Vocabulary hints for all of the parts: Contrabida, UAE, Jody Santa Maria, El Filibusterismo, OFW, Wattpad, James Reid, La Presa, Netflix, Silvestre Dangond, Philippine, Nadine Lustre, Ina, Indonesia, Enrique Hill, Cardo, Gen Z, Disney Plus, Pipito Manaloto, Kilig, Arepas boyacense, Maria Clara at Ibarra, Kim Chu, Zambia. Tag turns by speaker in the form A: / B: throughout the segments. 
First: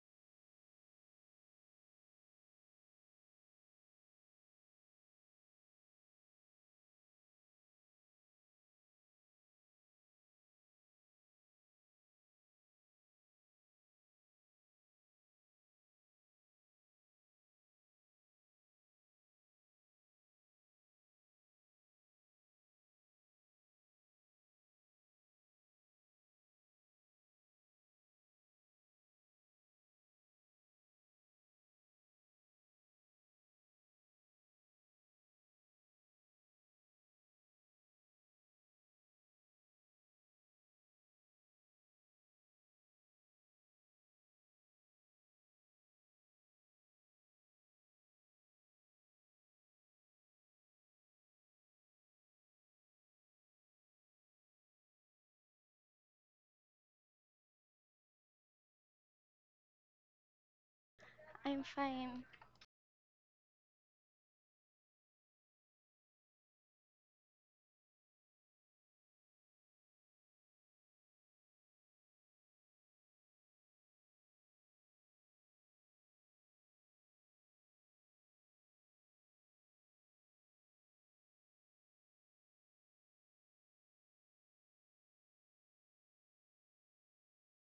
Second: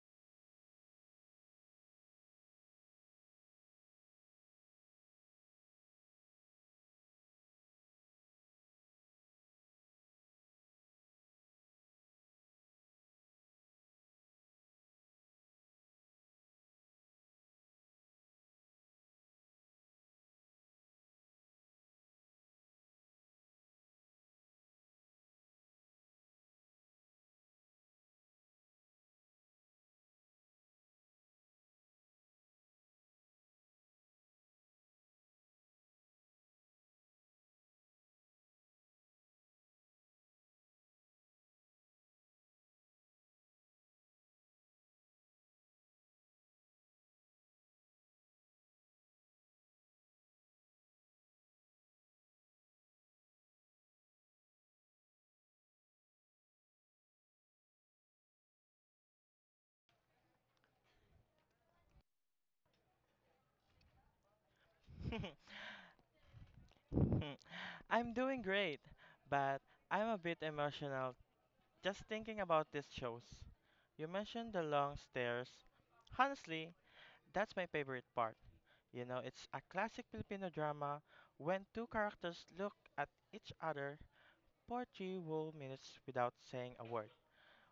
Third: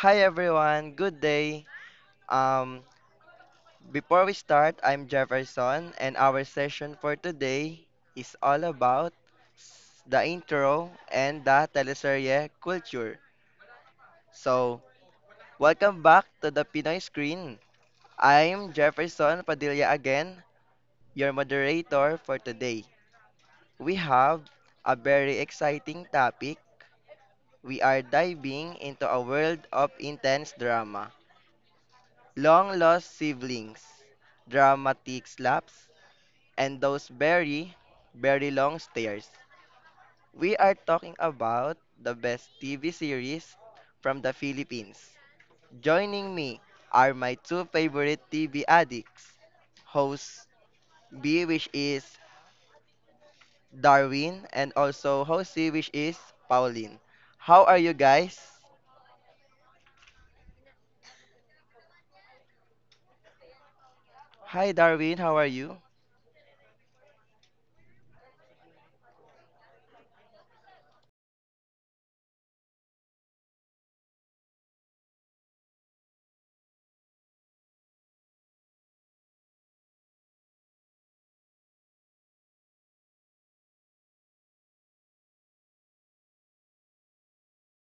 A: Hi everyone, good day. Um, Before we start, I'm Jefferson, and our session for today is all about the intro and the teleserye culture. So, welcome back to the Pinoy screen. I'm Jefferson Padilla again, your moderator for today. We have a very exciting topic. We are diving into a world of intense drama, long lost siblings, dramatic slaps, and those very, very long stares. We are talking about the best TV series from the Philippines. Joining me are my two favorite TV addicts, host B, which is Darwin, and also host C, which is Pauline. How are you guys?
B: I'm fine.
A: Hi, Darwin. How are you?
C: I'm doing great, but I'm a bit emotional just thinking about these shows. You mentioned the long stairs. Honestly, that's my favorite part. You know, it's a classic Filipino drama when two characters look at each other for 3 whole minutes without saying a word,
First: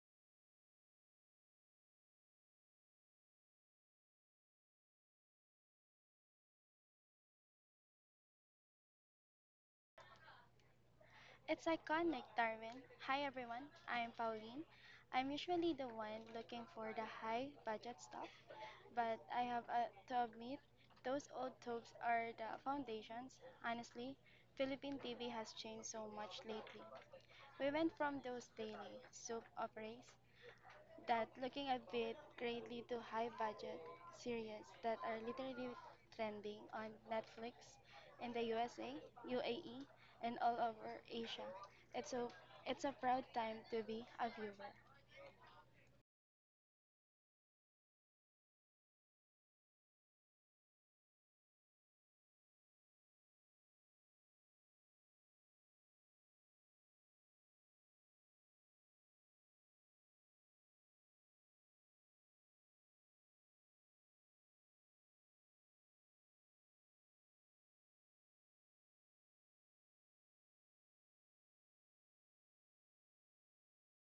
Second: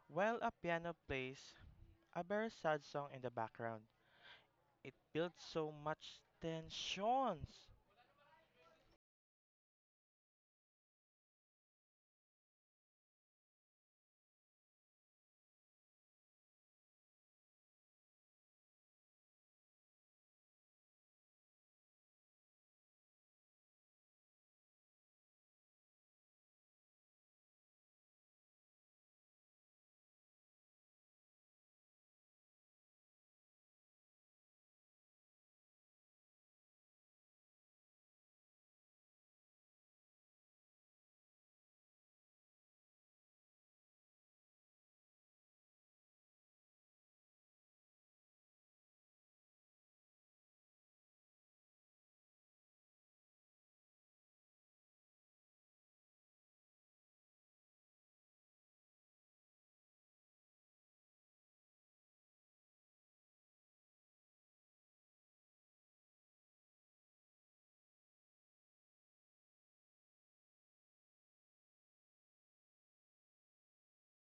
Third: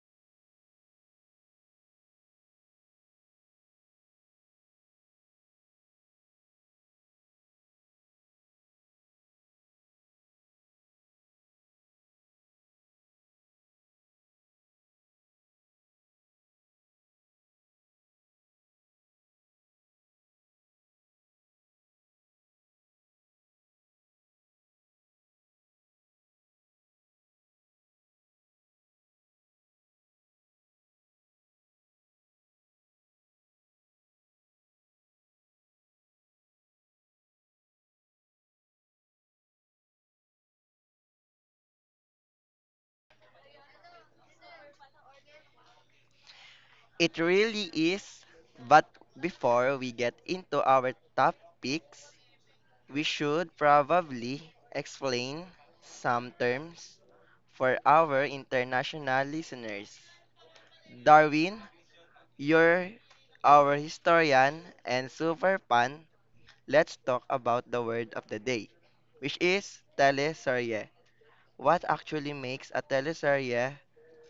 C: while a piano plays a very sad song in the background. It builds so much tensions.
B: It's iconic, Darwin. Hi, everyone. I'm Pauline. I'm usually the one looking for the high budget stuff, but I have to admit, those old tubes are the foundations. Honestly, Philippine TV has changed so much lately. We went from those daily soap operas that looking a bit greatly to high budget series that are literally trending on Netflix in the USA, UAE, and all over Asia. It's a, it's a proud time to be a viewer.
A: It really is. But before we get into our topics, we should probably explain some terms for our international listeners. Darwin, you're our historian and super fan. Let's talk about the word of the day, which is teleserye. What actually makes a teleserye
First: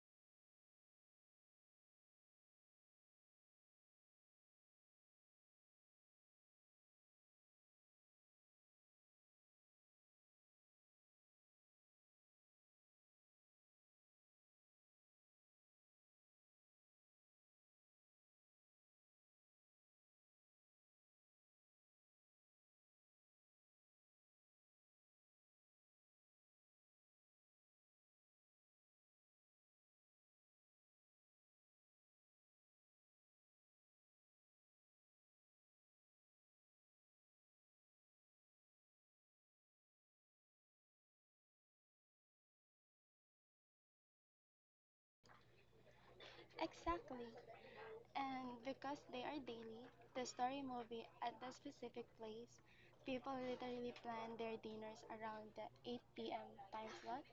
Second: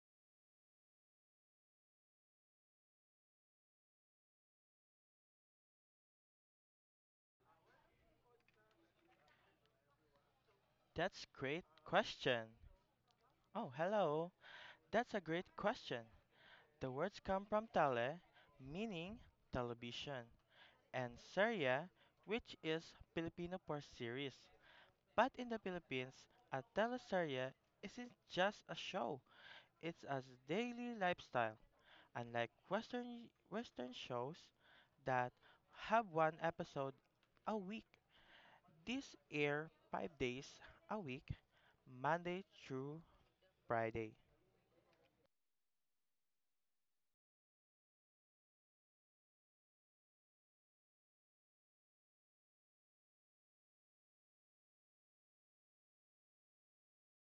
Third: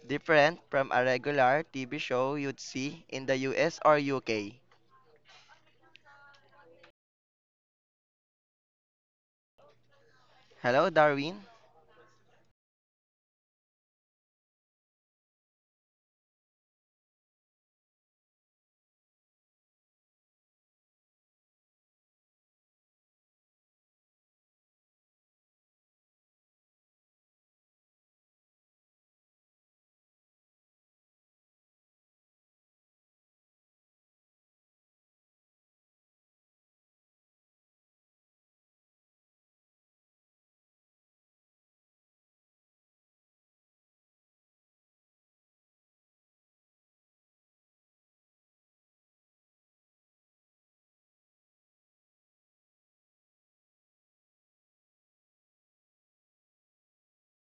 A: different from a regular TV show you'd see in the US or UK? Hello,
C: That's
A: Darwin.
C: great question. Oh, hello. That's a great question. The words come from tele, meaning television, and serie, which is Filipino for series. But in the Philippines, a teleserye isn't just a show, it's a daily lifestyle. Unlike Western shows that have one episode a week, these air 5 days a week, Monday through Friday.
B: Exactly. And because they are daily, the story movie at the specific place, people literally plan their dinners around the 8 p.m. time slot.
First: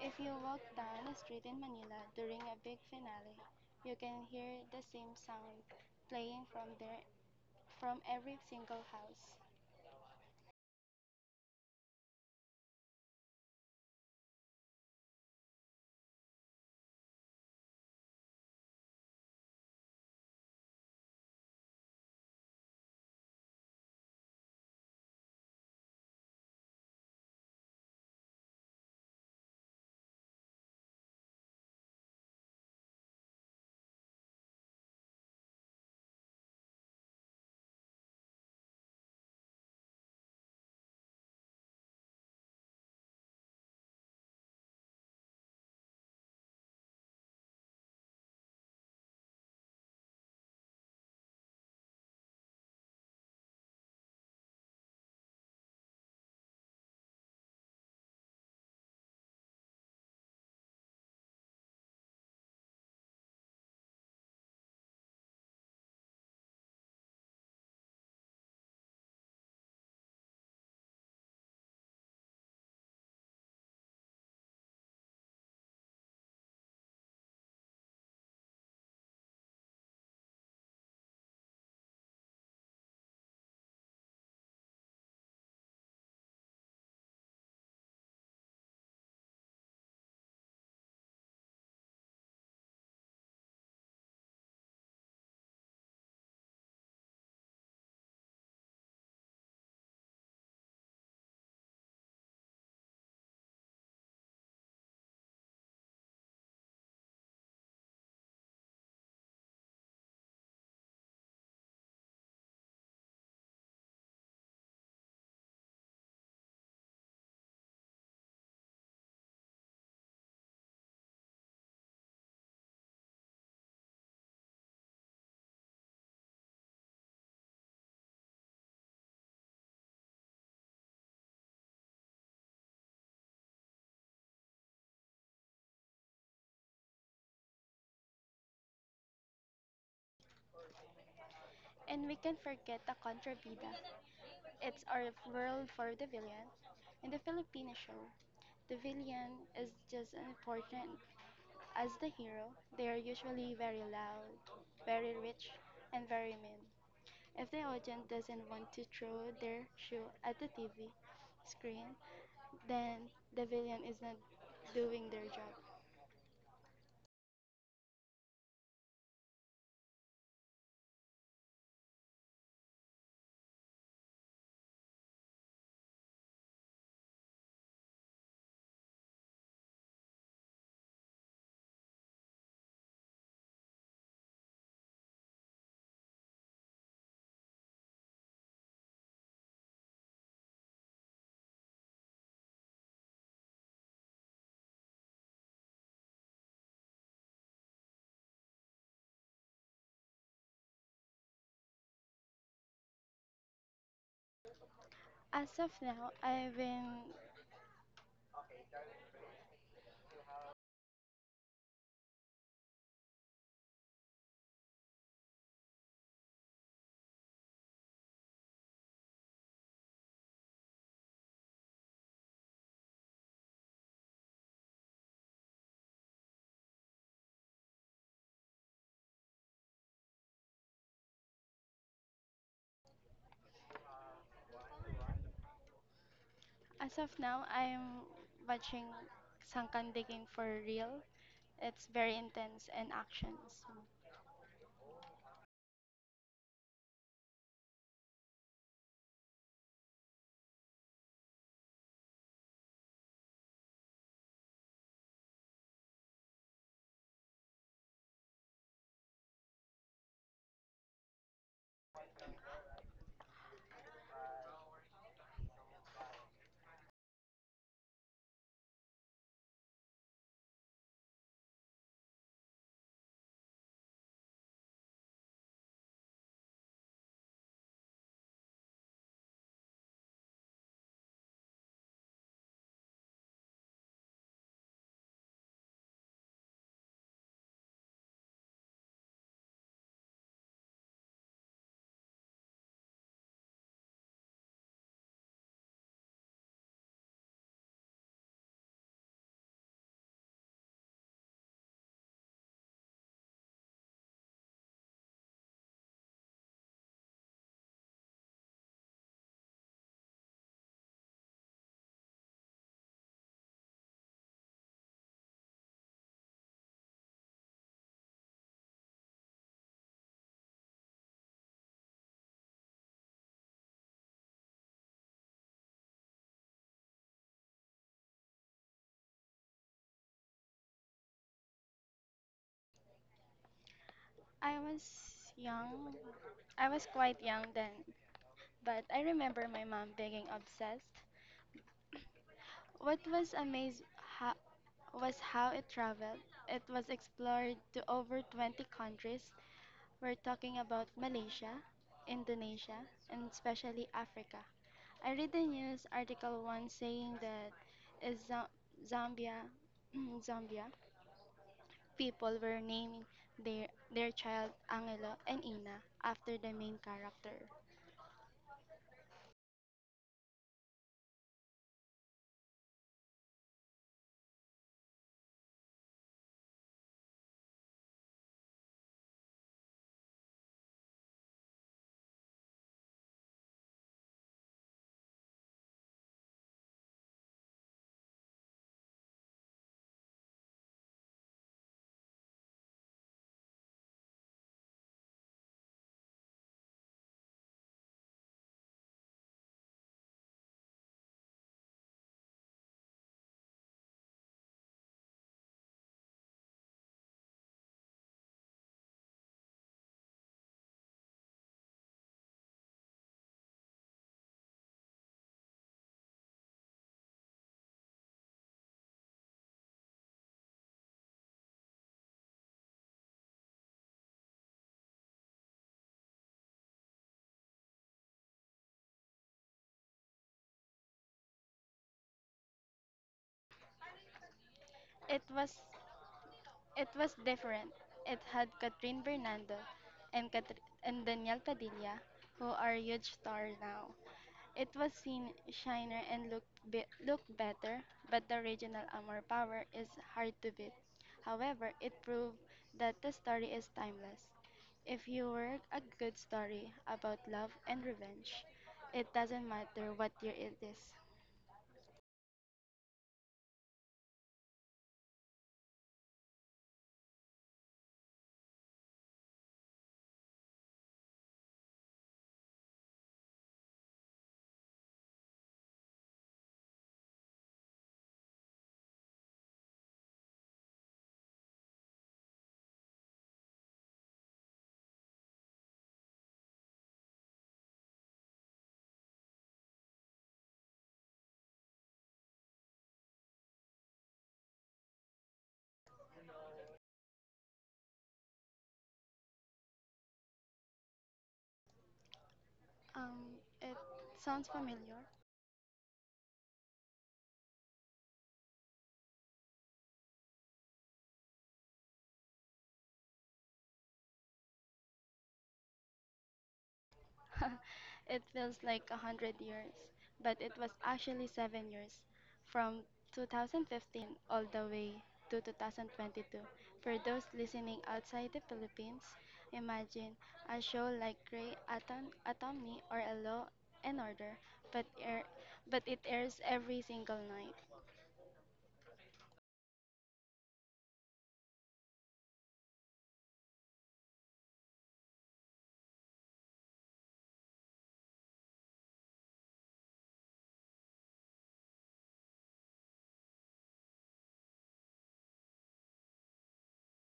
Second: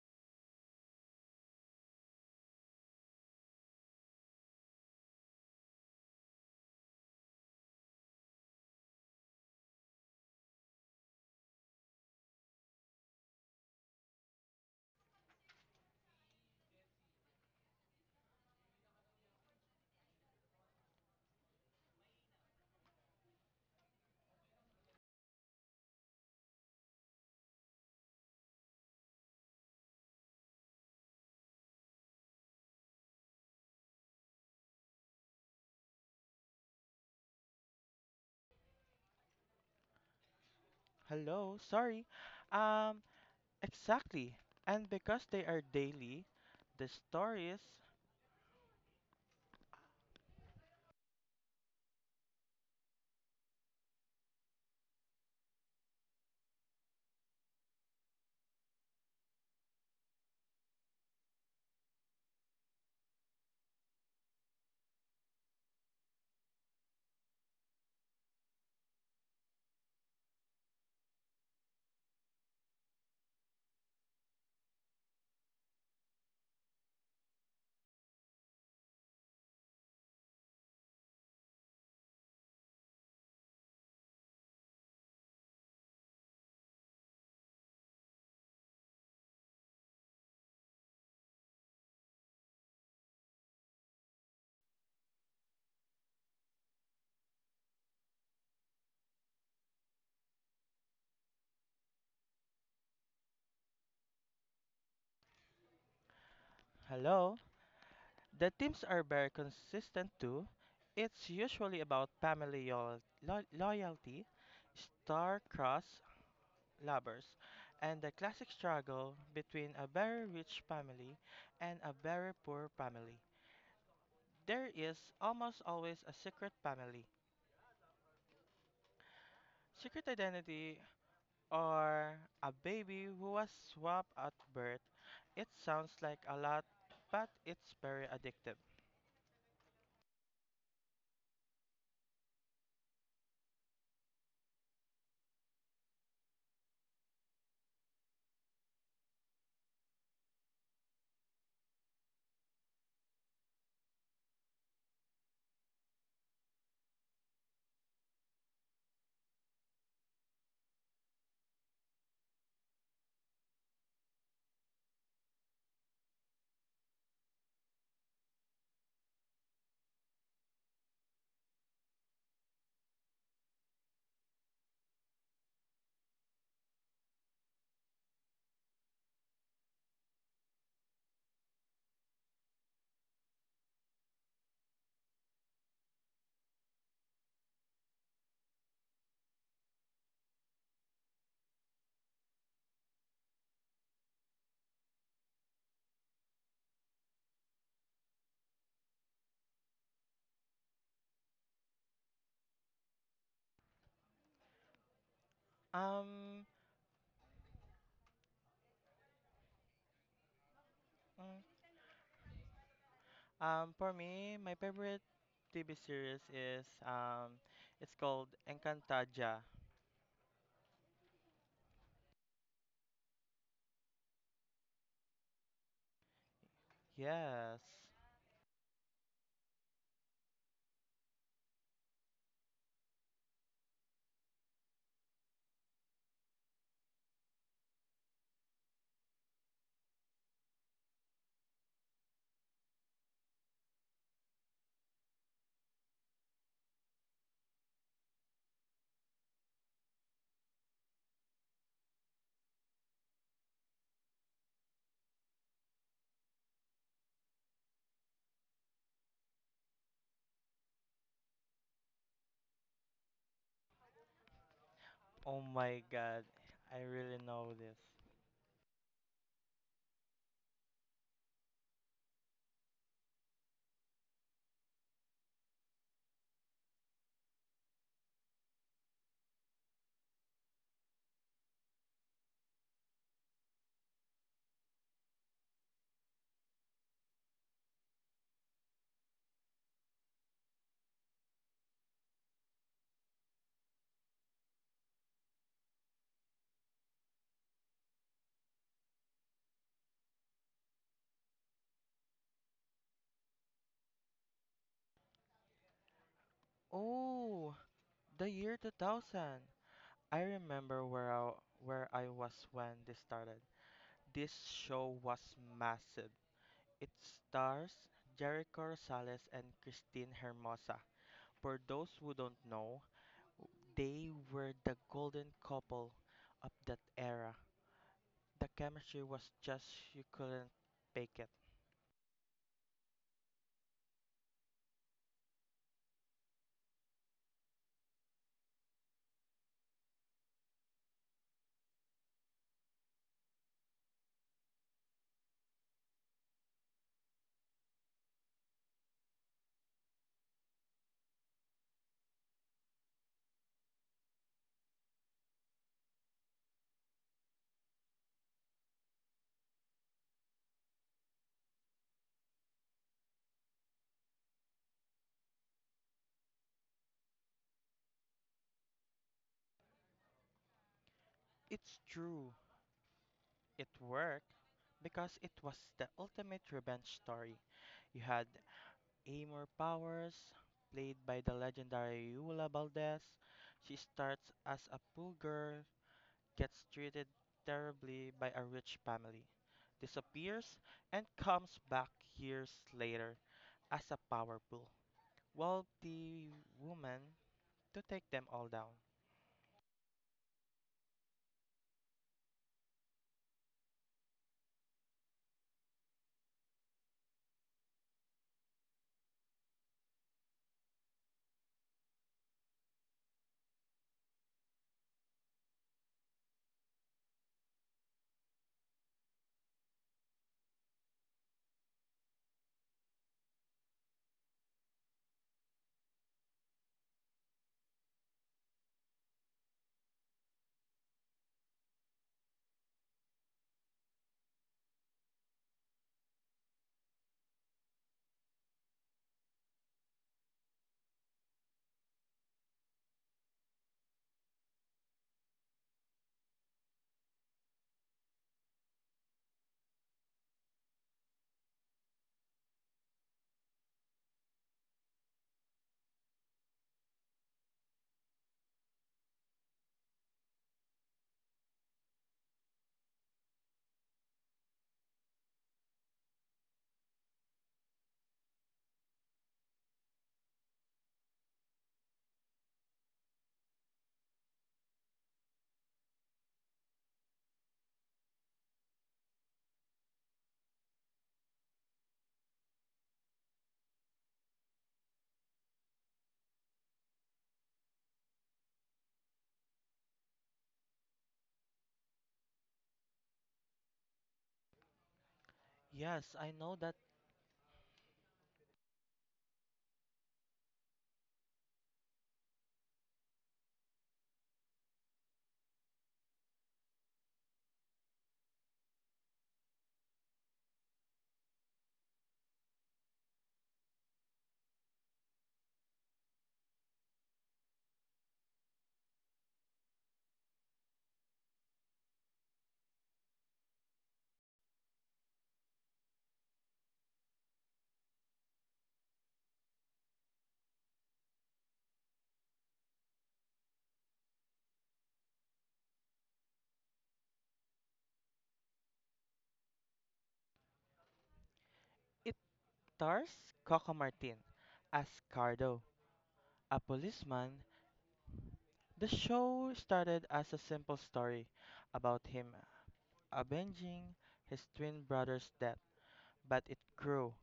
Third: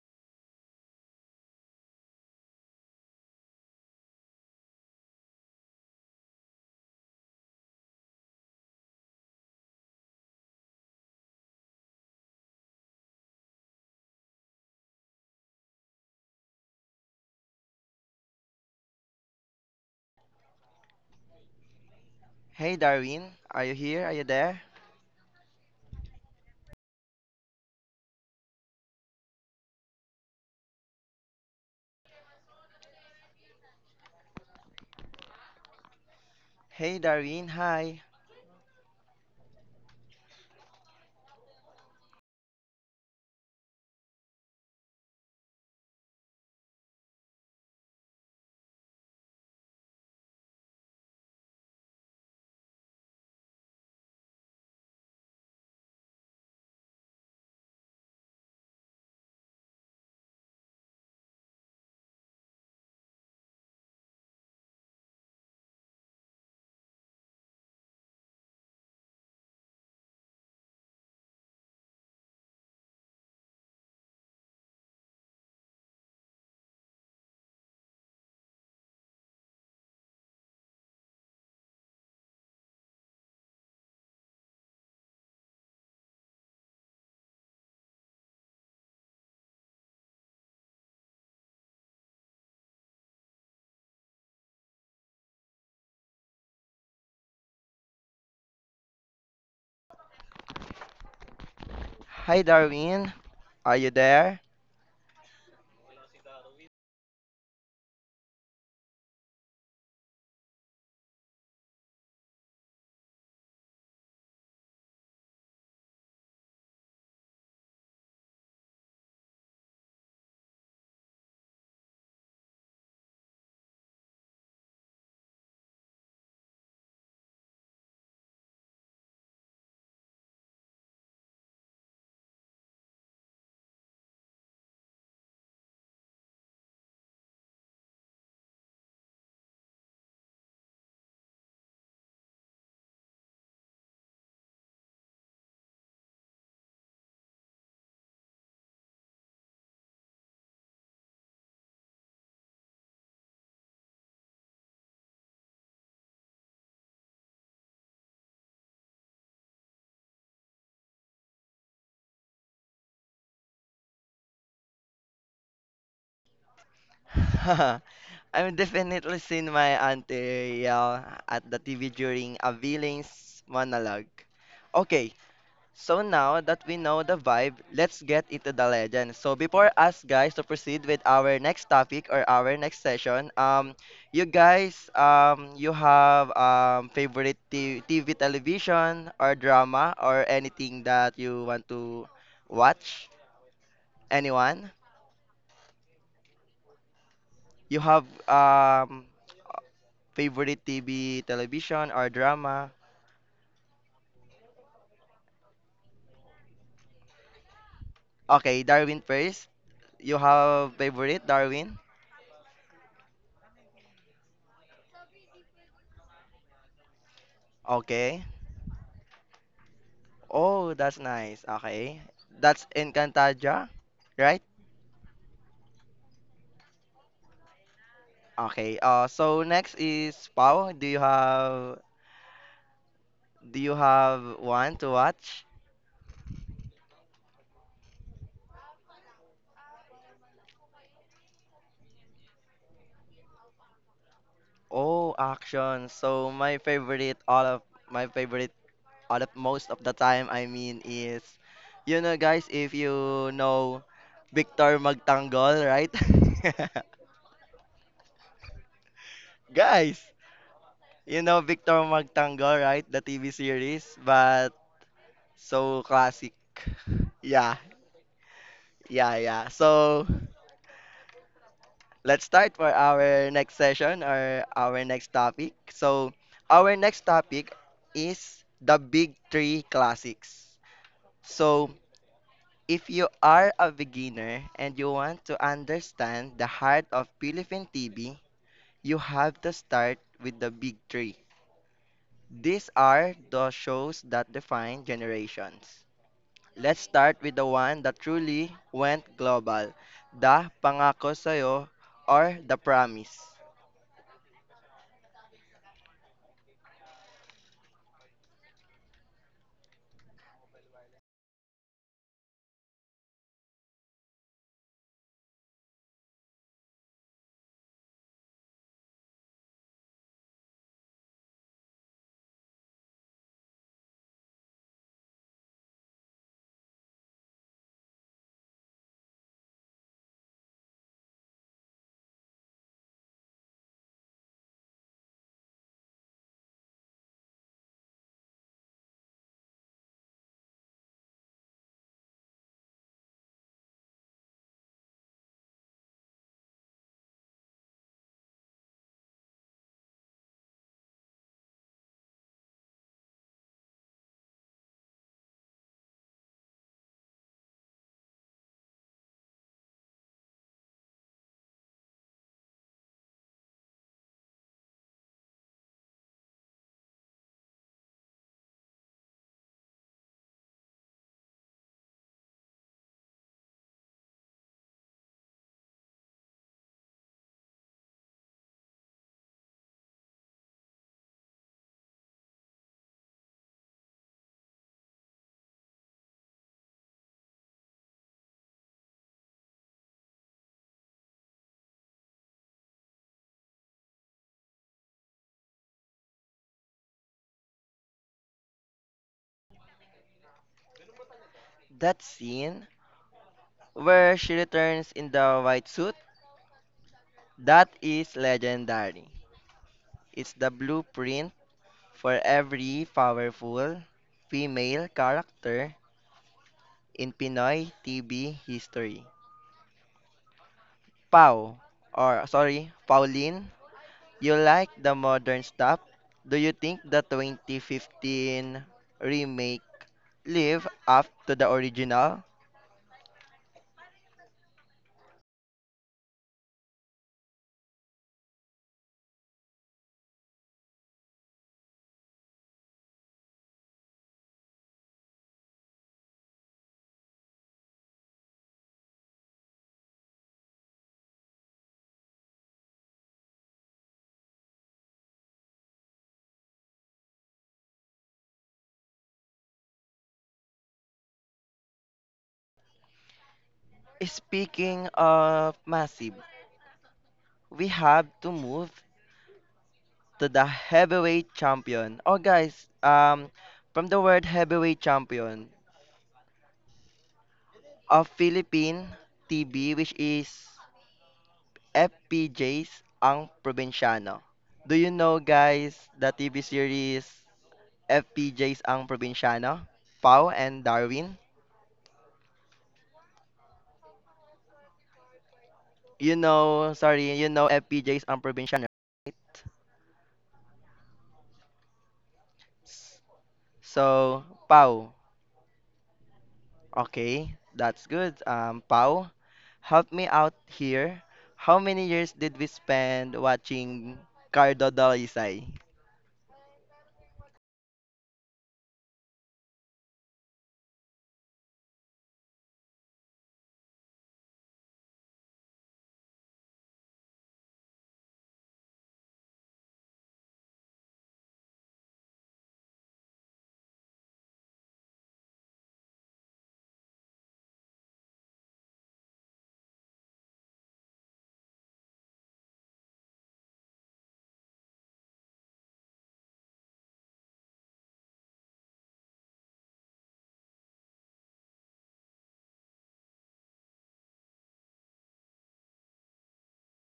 B: If you walk down a street in Manila during a big finale, you can hear the same song playing from there from every single house.
A: Hey, Darwin. Are you here? Are you there? Hey, Darwin. Hi.
C: Hello, sorry. Um, Exactly. And because they are daily, the stories,
A: Hi, Darwin. Are you there?
C: hello, the themes are very consistent too. It's usually about family loyalty, star-crossed lovers, and the classic struggle between a very rich family and a very poor family. There is almost always a secret family. Secret identity or a baby who was swapped at birth. It sounds like a lot, but it's very addictive.
B: And we can forget the Contrabida. It's our world for the villain. In the Filipino show, the villain is just as important as the hero. They are usually very loud, very rich, and very mean. If the audience doesn't want to throw their shoe at the TV screen, then the villain is not doing their job.
A: I'm definitely seen my auntie yell at the TV during a villain's monologue. Okay, so now that we know the vibe, let's get into the legend. So before us guys to proceed with our next topic or our next session, you guys, you have favorite TV television or drama or anything that you want to watch? Anyone? You have favorite TV television or drama?
B: As of now,
C: Um,
B: I've been
A: Okay, Darwin first. You have
C: mm,
A: favorite Darwin?
C: for me, my favorite TV series is it's called
A: Okay.
C: Encantaja.
A: Oh, that's nice. Okay. That's Encantadia, right?
C: Yes.
A: Okay. So next is Pau. Do you have one to watch?
B: as of now I'm watching Sankan digging for real. It's very intense and actions.
A: Oh, action. So my favorite all of my favorite all of most of the time, I mean, is you know guys if you know Victor Magtanggol, right? Guys, you know Victor Magtanggol, right? The TV series, but
C: Oh my
A: so
C: God,
A: classic.
C: I really know
A: Yeah.
C: this.
A: Yeah, yeah. So let's start for our next session or our next topic. So our next topic is the big three classics. So if you are a beginner and you want to understand the heart of Philippine TV, you have to start with the big three. These are the shows that define generations. Let's start with the one that truly went global, the Pangako Sayo or the Promise.
C: Oh, the year 2000. I remember where I was when this started. This show was massive. It stars Jericho Rosales and Christine Hermosa. For those who don't know, they were the golden couple of that era. The chemistry was just you couldn't fake it.
B: I was young. I was quite young then, but I remember my mom being obsessed. What was was how it traveled. It was explored to over 20 countries. We're talking about Malaysia, Indonesia, and especially Africa. I read the news article once saying that is Zambia, Zambia people were naming their child Angelo and Ina after the main character.
C: It's true, it worked because it was the ultimate revenge story. You had Amor Powers, played by the legendary Yula Valdez. She starts as a poor girl gets treated terribly by a rich family, disappears, and comes back years later as a power pool. Wealthy woman to take them all down.
A: That scene where she returns in the white suit, that is legendary. It's the blueprint for every powerful female character in Pinoy TV history. Pau, or sorry, Pauline, you like the modern stuff? Do you think the 2015 remake live up to the original?
B: It was it was different. It had Catherine Bernardo and and Daniel Padilla, who are huge stars now. It was seen shiner and looked looked better, but the original Amor Power is hard to beat. However, it proved that the story is timeless. If you work a good story about love and revenge, it doesn't matter what year it is.
A: Speaking of massive, we have to move to the heavyweight champion. Oh guys, from the word heavyweight champion of Philippine TV which is FPJs ang Provinciano. Do you know guys the TV series FPJs ang probinsyano, Pau and Darwin.
C: Yes, I
A: You
C: know that
A: know, sorry, you know FPJs ang probinsyano, right? S-
B: Um, it sounds
A: So,
B: familiar.
A: Pau. Okay, that's good. Pau, help me out here. How many years did we spend watching Cardo Dalisay?
B: It feels like a hundred years, but it was actually 7 years, from 2015 all the way to 2022. For those listening outside the Philippines, imagine a show like Atomy or A Law and Order, but air, but it airs every single night.
C: it stars Coco Martin as Cardo, a policeman. The show started as a simple story about him avenging his twin brother's death, but it grew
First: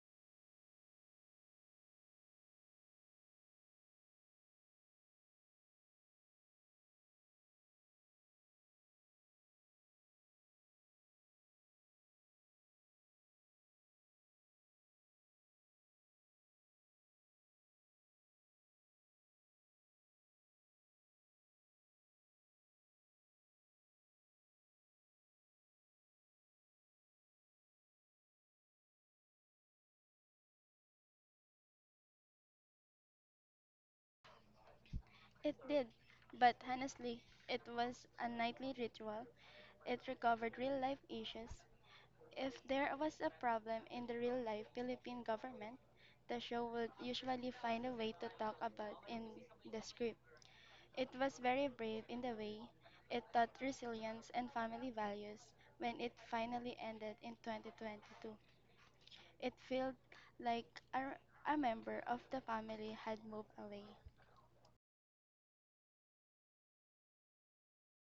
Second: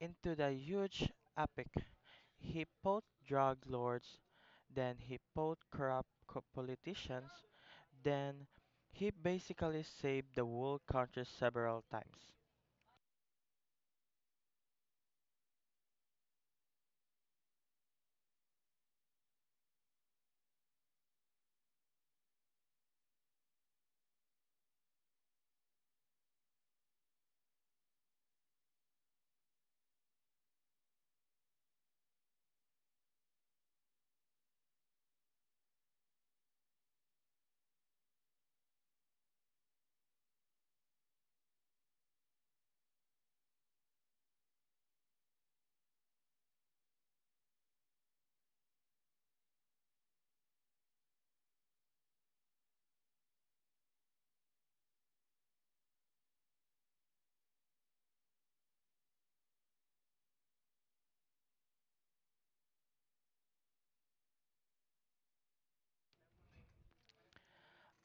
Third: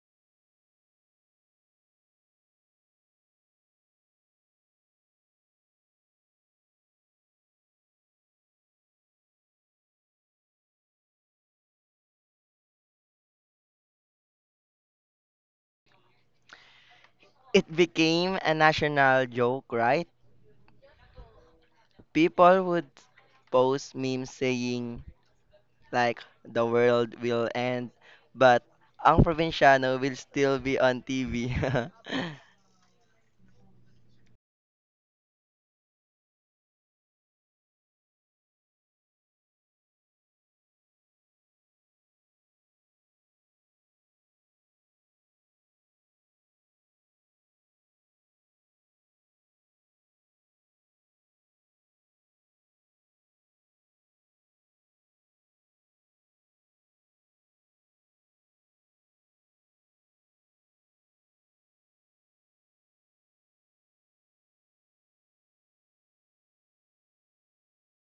C: into the huge epic. He fought drug lords, then he fought corrupt politicians, then he basically saved the whole country several times.
A: It became a national joke, right? People would post memes saying, like the world will end, but ang probinsyano will still be on TV.
B: It did, but honestly, it was a nightly ritual. It recovered real life issues. If there was a problem in the real life Philippine government, the show would usually find a way to talk about in the script. It was very brave in the way it taught resilience and family values when it finally ended in 2022. It felt like a, a member of the family had moved away.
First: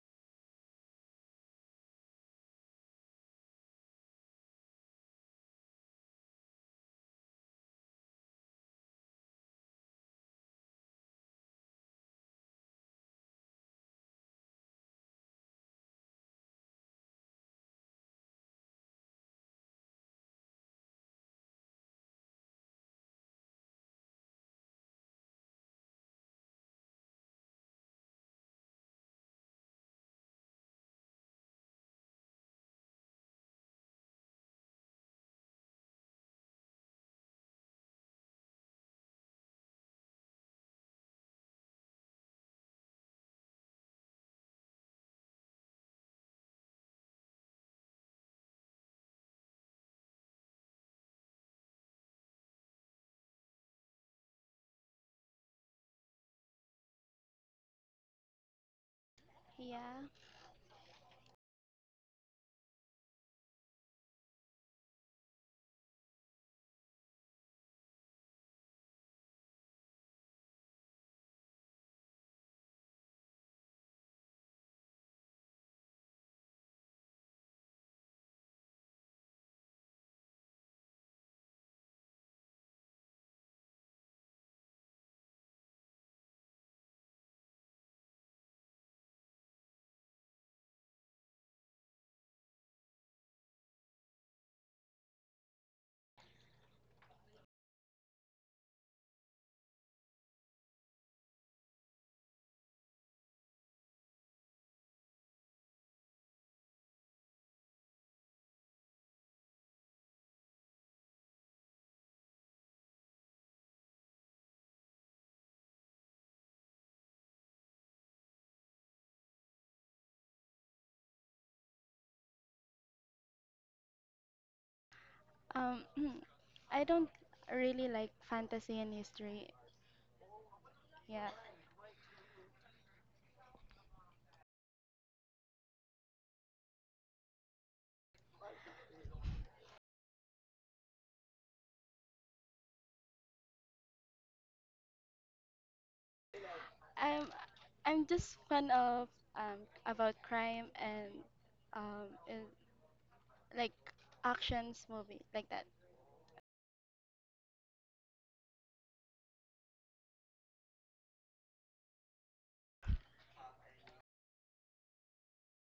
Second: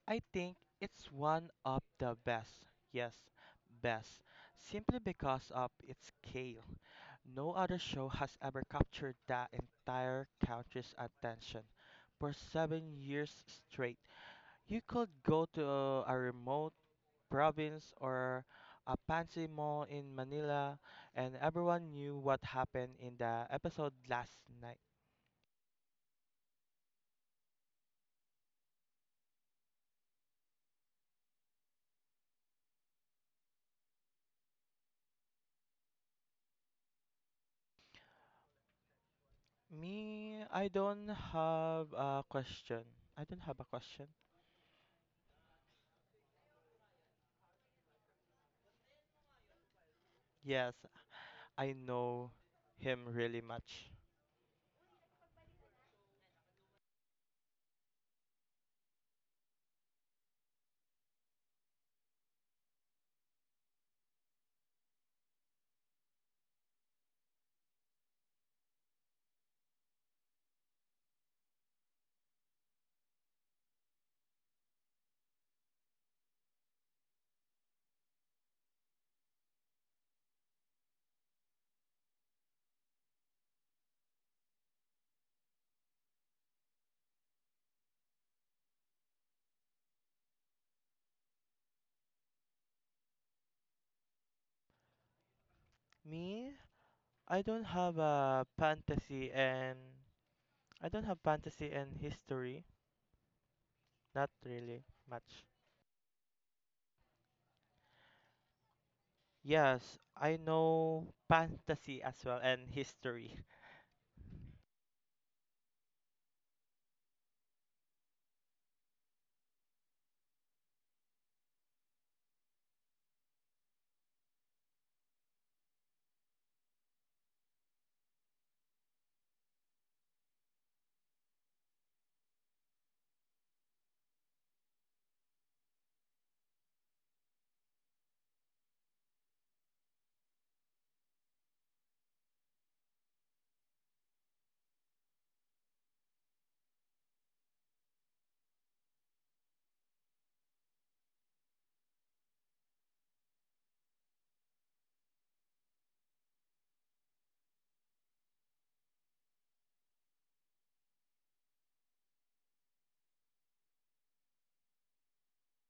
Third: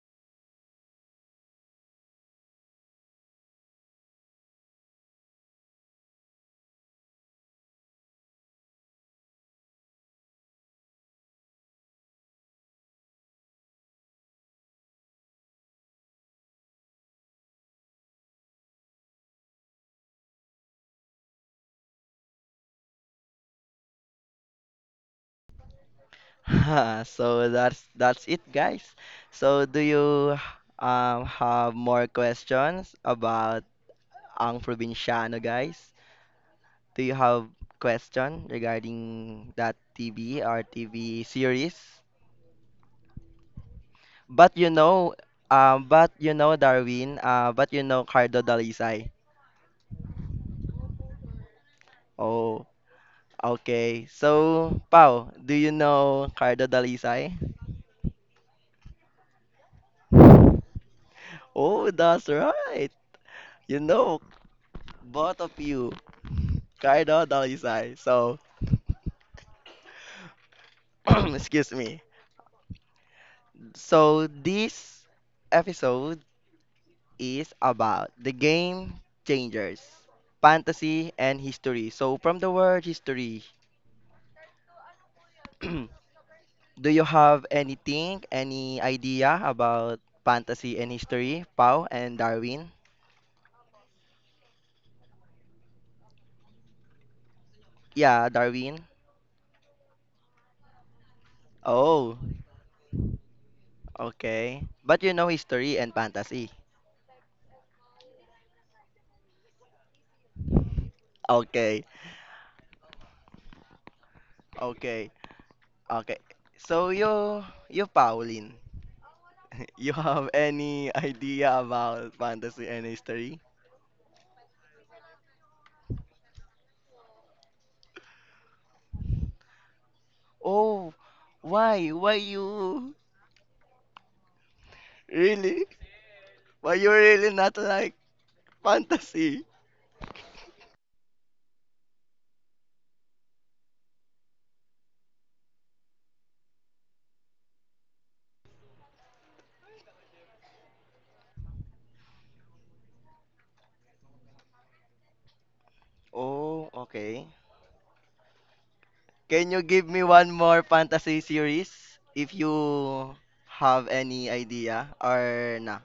C: I think it's one of the best, yes, best, simply because of its scale. No other show has ever captured the entire country's attention for 7 years straight. You could go to a remote province or a fancy mall in Manila, and everyone knew what happened in the episode last night.
A: Ha, so that's it, guys. So do you have more questions about ang probinsyano, guys? Do you have question regarding that TV
C: Me,
A: or
C: I don't
A: TV series?
C: have a question. I don't have a question.
A: But you know, but you know Darwin, but you know Cardo Dalisay.
C: Yes, I know
A: Oh.
C: him really much.
A: Okay, so Pau, do you know Cardo Dalisay?
B: Yeah.
A: Oh, that's right. You know both of you, Cardo Dalisay. So, excuse me. So this episode is about the game changers, fantasy and history. So from the word history, do you have anything, any idea about fantasy and history, Pau and Darwin?
C: Me, I don't have
A: Yeah,
C: a
A: Darwin.
C: fantasy and I don't have fantasy and
A: Oh.
C: history. Not
A: Okay.
C: really
A: But you know
C: much.
A: history and fantasy.
C: Yes, I know
A: Okay.
C: fantasy as well and history.
A: Okay. Okay. So you Pauline, you have any idea about fantasy and history?
B: Um I don't really like fantasy and history.
A: Oh,
B: Yeah.
A: why? Why you really? Why you really not like fantasy?
B: I'm I'm just fan of about crime and um and, like actions movie like that.
A: Oh, okay. Can you give me one more fantasy series if you have any idea or nah?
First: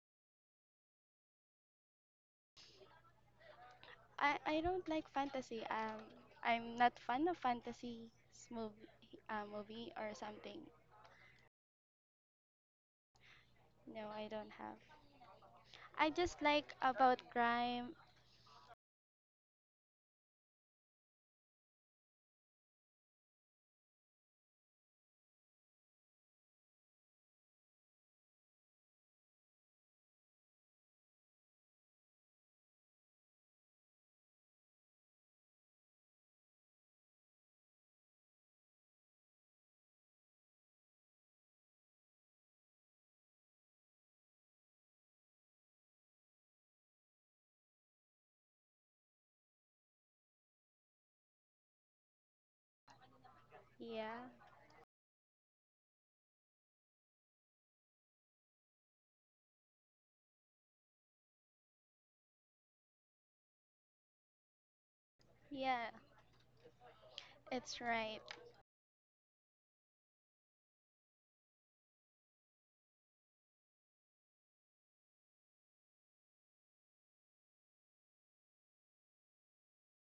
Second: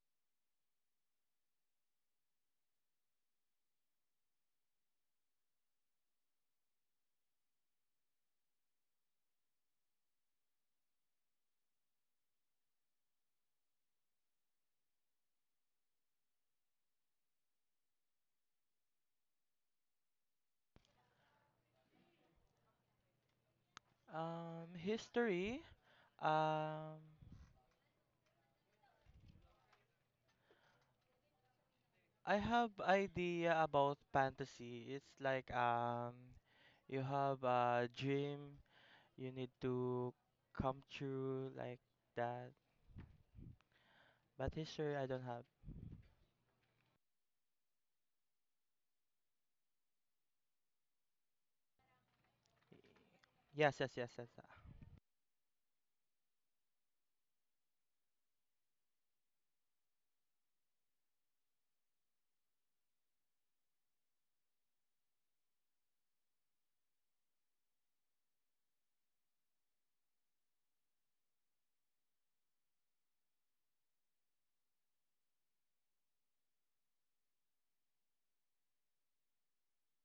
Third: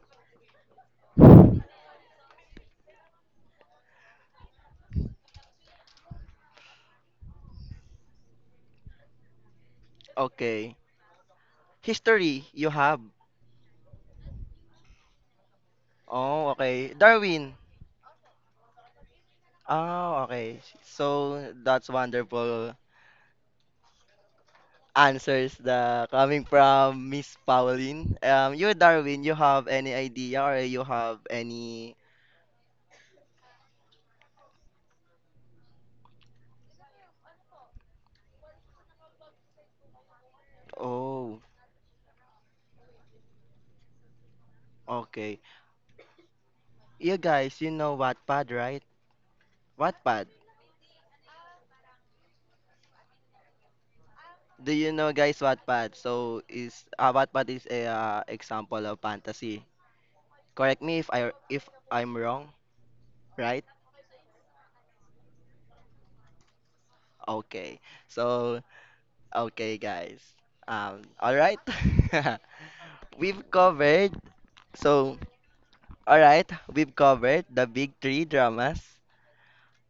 B: I don't like fantasy. I'm not fan of fantasy movie movie or something.
A: Okay. History you have.
B: No, I don't have. I just
A: Oh,
B: like
A: okay.
B: about
A: Darwin.
B: crime.
A: Oh, okay. So that's wonderful
C: Um,
A: answers
C: history
A: the coming
C: Um,
A: from Miss Pauline. You Darwin, you have any idea or you have any?
C: I have idea about fantasy. It's like you have a dream you need to come
A: Oh,
C: true like that. But history, I don't
A: okay.
C: have.
A: You guys, you know Wattpad, right? Wattpad.
C: Yes, yes, yes,
B: Yeah,
C: yes.
A: Do you know guys Wattpad? So is Wattpad is a example of fantasy. Correct me if I if I'm wrong, right?
B: yeah, it's
A: Okay.
B: right.
A: So okay, guys. All right. We've covered, so, alright, we've covered the big three dramas,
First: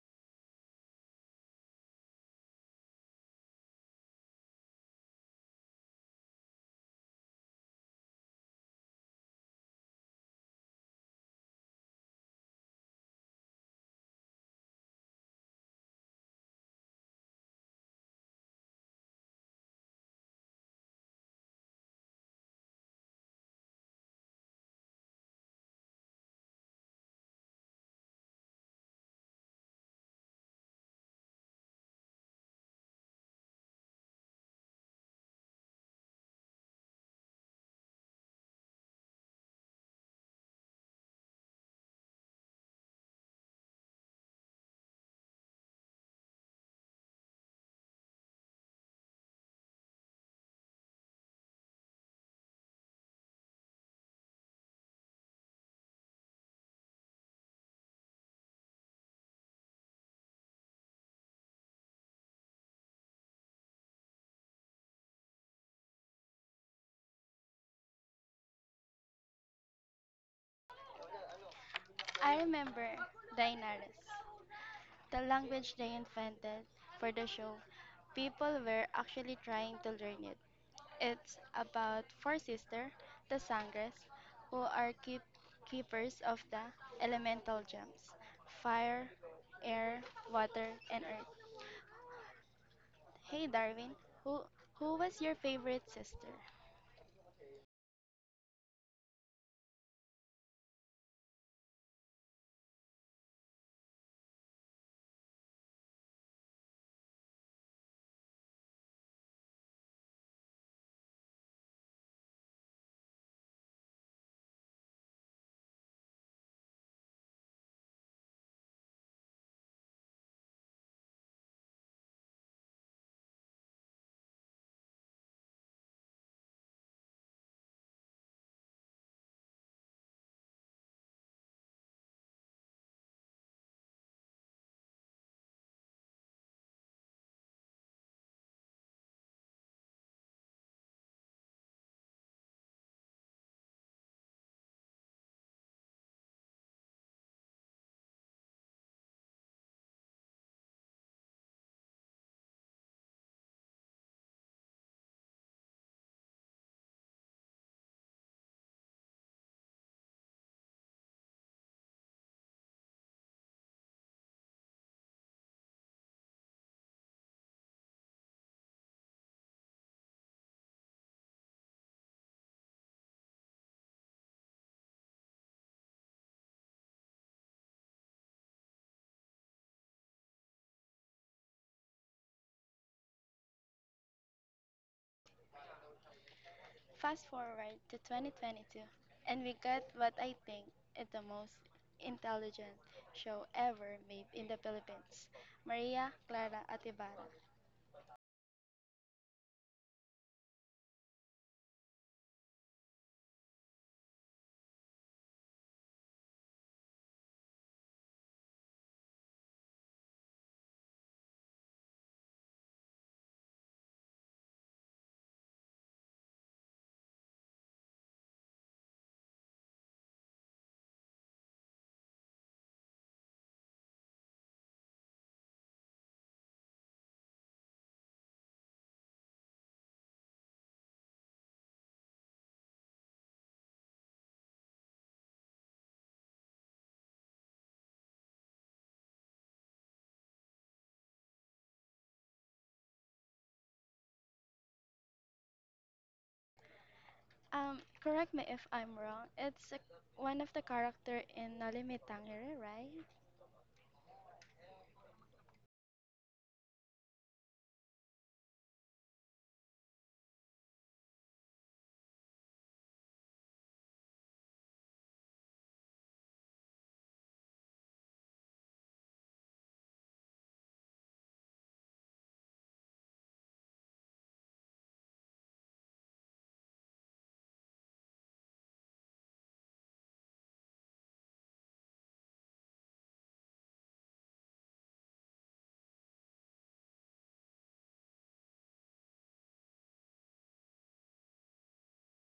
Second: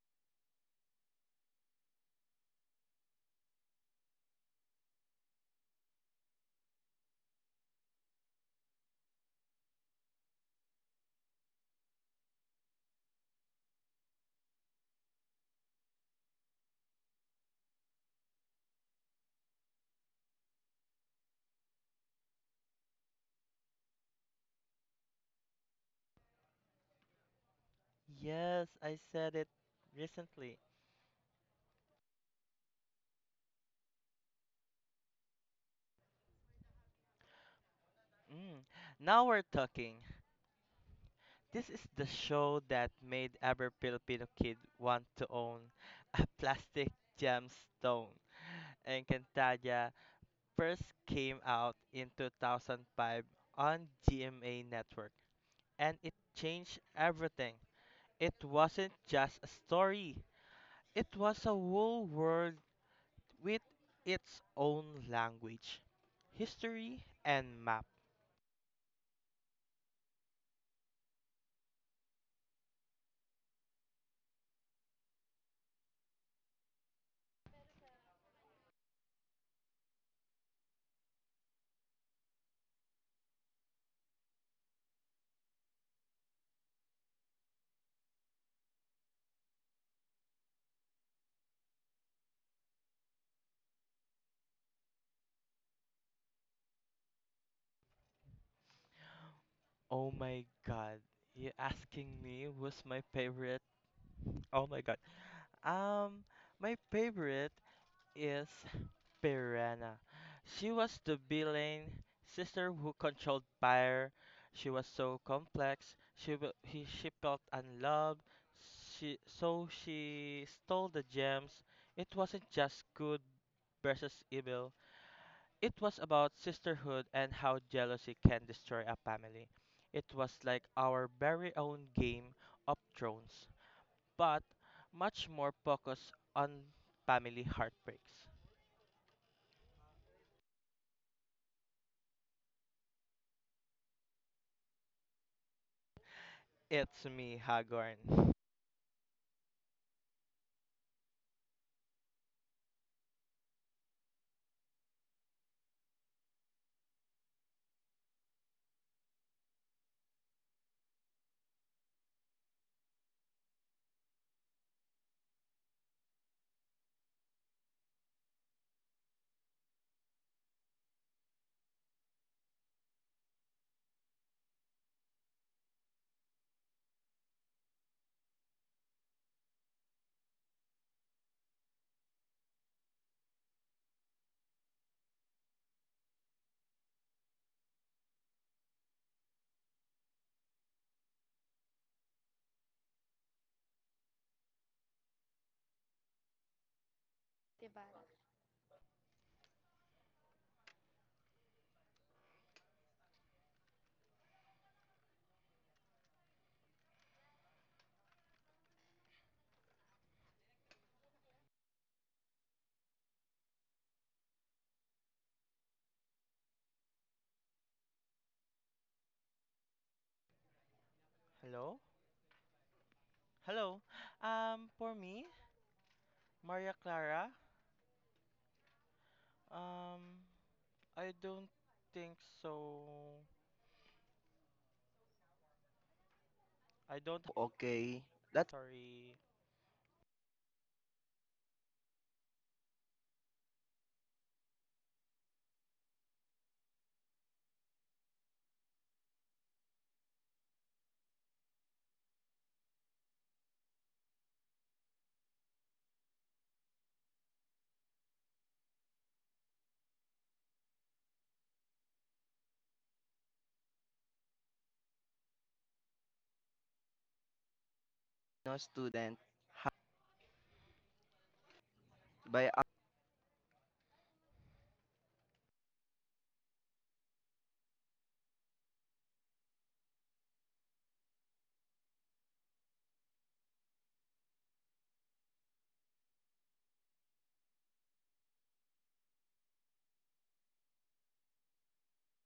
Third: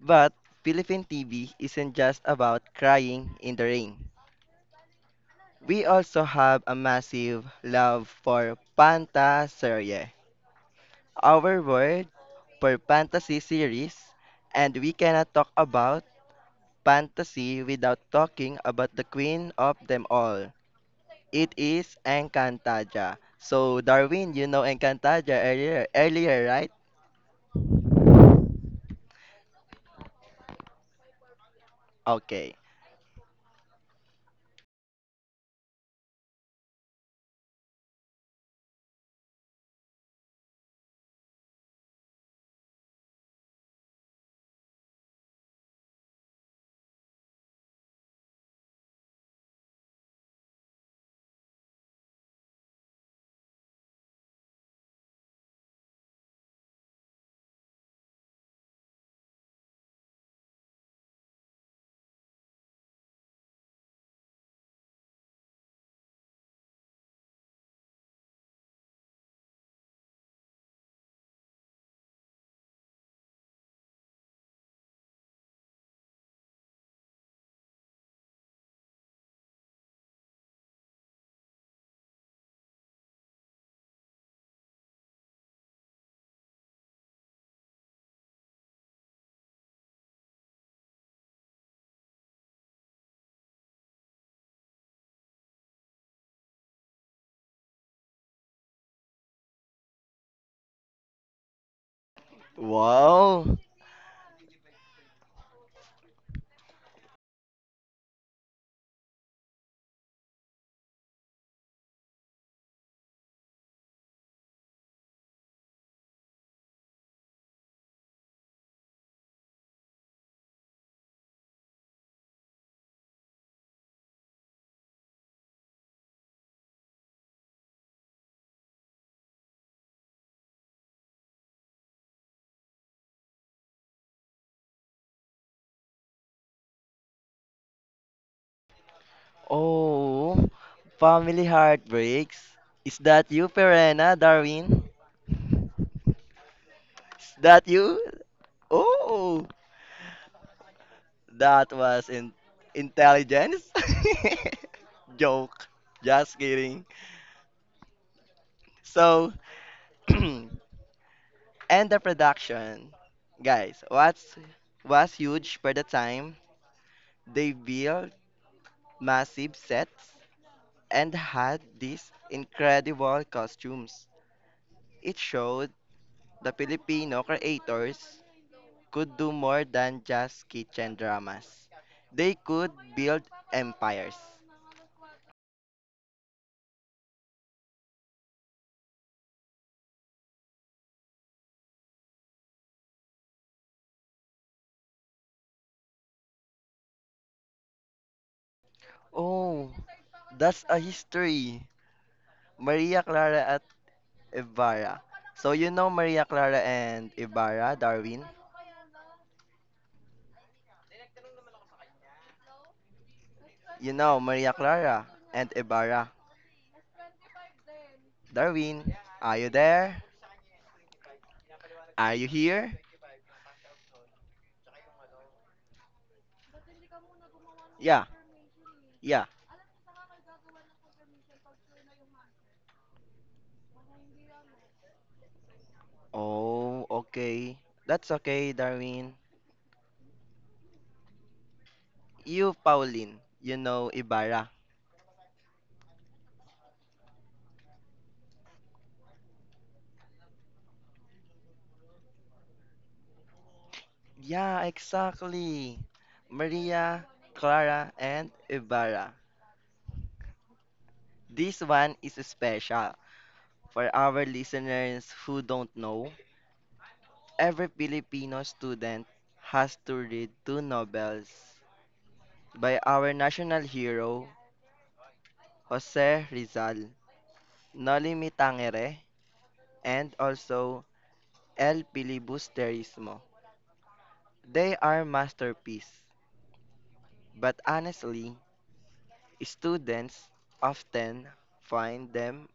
A: but Philippine TV isn't just about crying in the rain. We also have a massive love for Panta Serie, our word for fantasy series, and we cannot talk about fantasy without talking about the queen of them all. It is Encantaja. So, Darwin, you know Encantaja earlier, right?
C: Yes, I said it recently.
A: Okay.
C: Mm. Now we're talking. This is the show that made every Filipino kid want to own a plastic gemstone. Encantadia first came out in 2005 on GMA Network, and it changed everything. It wasn't just a story, it was a whole world with its own language, history, and map.
B: I remember Daenerys. The language they invented for the show, people were actually trying to learn it. It's about four sisters, the Sangres, who are keepers of the elemental gems, fire, air, water, and earth. Hey Darwin, who, who was your favorite sister?
C: Oh my god, you asking me what's my
A: Wow.
C: favorite? Oh my god. Um, my favorite is Piranha. She was the villain sister who controlled fire. She was so complex. She felt unloved. She stole the gems. It wasn't just good versus evil. It was about sisterhood and how jealousy can destroy a family. It was like our very own game of thrones, but much more focused on family heartbreaks.
A: Oh, family heartbreaks. Is that you, Perena, Darwin?
C: It's
A: Is
C: me,
A: that you?
C: Hagorn.
A: Oh, that was in intelligence. Joke. Just kidding. So, and the production. Guys, what's was huge for the time. They built massive sets and had these incredible costumes. It showed the Filipino creators could do more than just kitchen dramas. They could build empires.
B: Fast forward to 2022, and we got what I think is the most intelligent show ever made in the Philippines, Maria Clara Atibara.
C: Divana.
A: Oh, that's a history. Maria Clara at Ibarra. So you know Maria Clara and Ibarra, Darwin? You know Maria Clara and Ibarra, Darwin. Are you there?
C: Hello?
A: Are you here?
C: Hello. For me, Maria Clara,
A: Yeah, yeah.
C: um, I don't think so. I don't.
A: Oh, okay.
C: Okay, that's
A: That's okay,
C: Sorry.
A: Darwin. You, Pauline, you know Ibarra.
B: Correct me if I'm wrong. It's a, one of the character in Nolimi Tangere, right?
A: Yeah, exactly. Maria, Clara, and Ibarra. This one is special for our listeners who don't know. Every Filipino student
C: ha-
A: has to read two novels by our national hero, Jose Rizal, Nolimi Tangere, and also El Filibusterismo. They are masterpiece, but honestly, students often find them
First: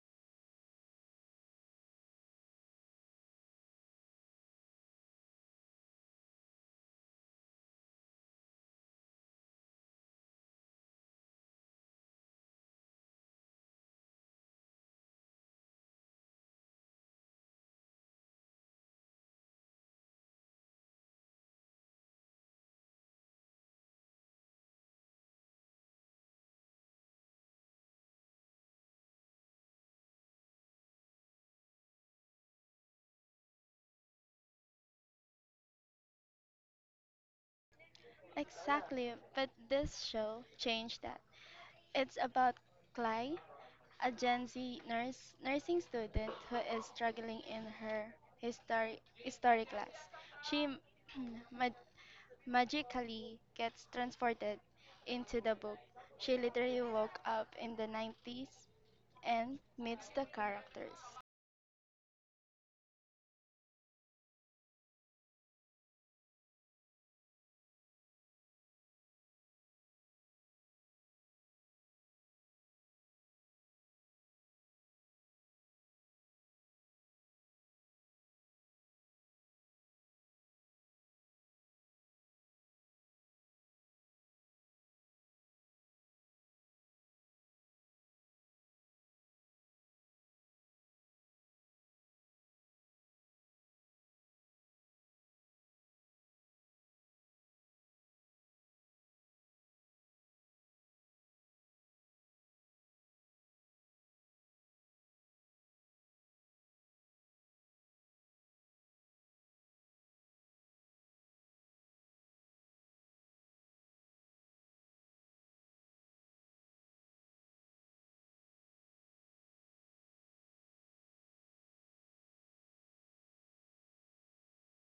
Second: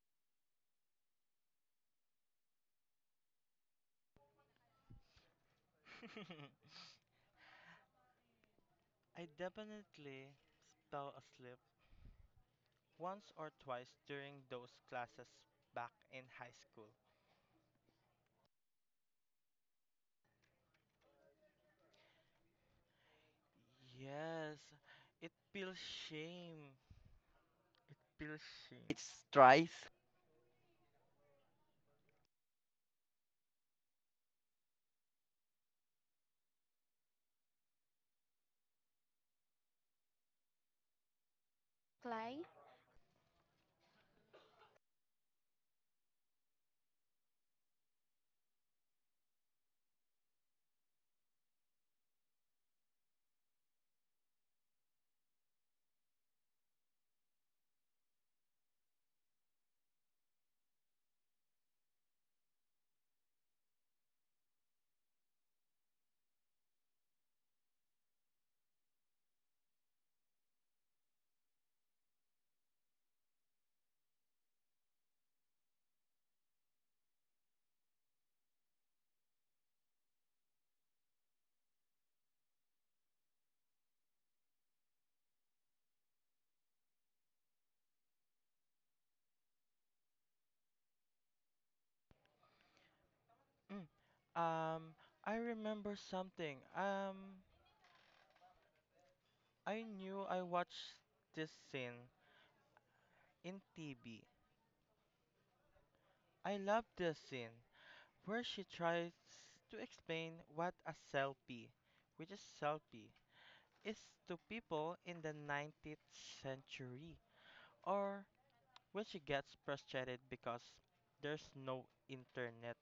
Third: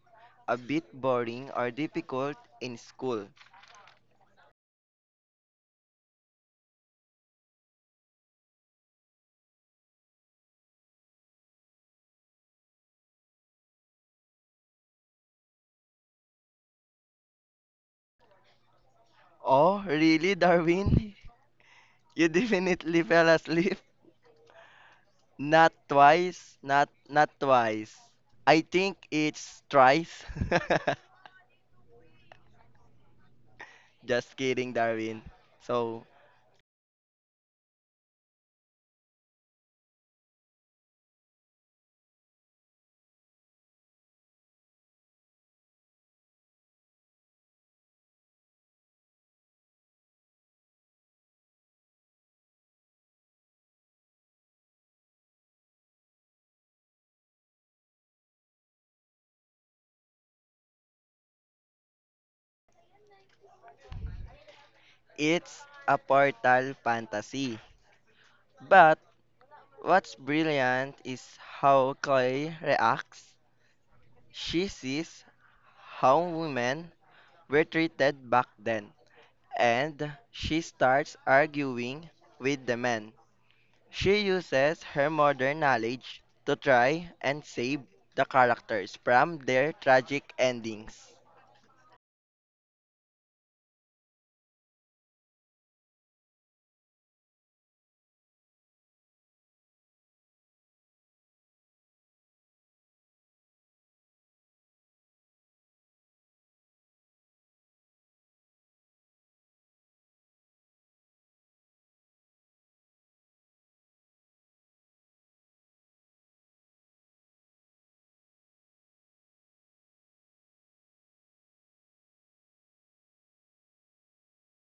A: a bit boring or difficult in school.
C: I definitely fell asleep once or twice during those classes back in high school.
A: Oh, really, Darwin? You definitely fell asleep?
C: Yes, it
A: Not
C: feels
A: twice,
C: shame.
A: not twice. I
C: Feels
A: think
C: shame. It's
A: it's
C: thrice.
A: thrice. Just kidding, Darwin. So,
B: Exactly, but this show changed that. It's about
C: Clyde.
B: Clay, a Gen Z nurse nursing student who is struggling in her history class. She ma- magically gets transported into the book. She literally woke up in the 90s and meets the characters.
A: it's a portal fantasy. But what's brilliant is how Chloe reacts. She sees how women were treated back then, and she starts arguing with the man. She uses her modern knowledge to try and save the characters from their tragic endings.
C: Um, I remember something. I knew I watched this scene in TV. I love this scene where she tries to explain what a selfie, which is selfie, is to people in the 19th century, or when she gets frustrated because there's no internet.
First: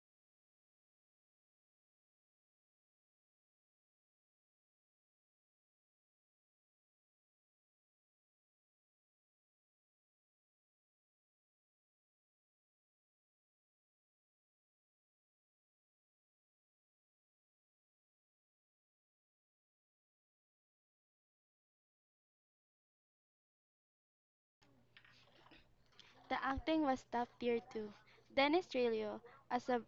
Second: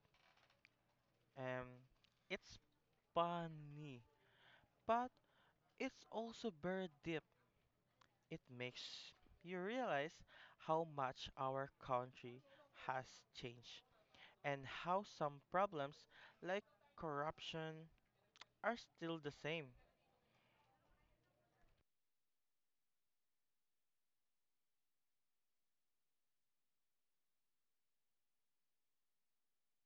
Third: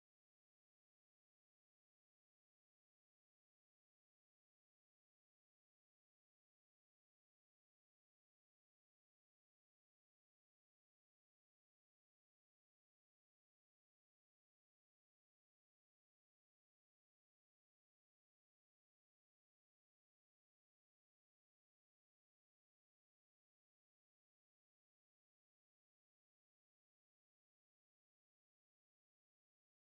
C: Um, it's funny, but it's also very deep. It makes you realize how much our country has changed and how some problems like corruption are still the same.
B: The acting was top tier too. Dennis Trillo as a,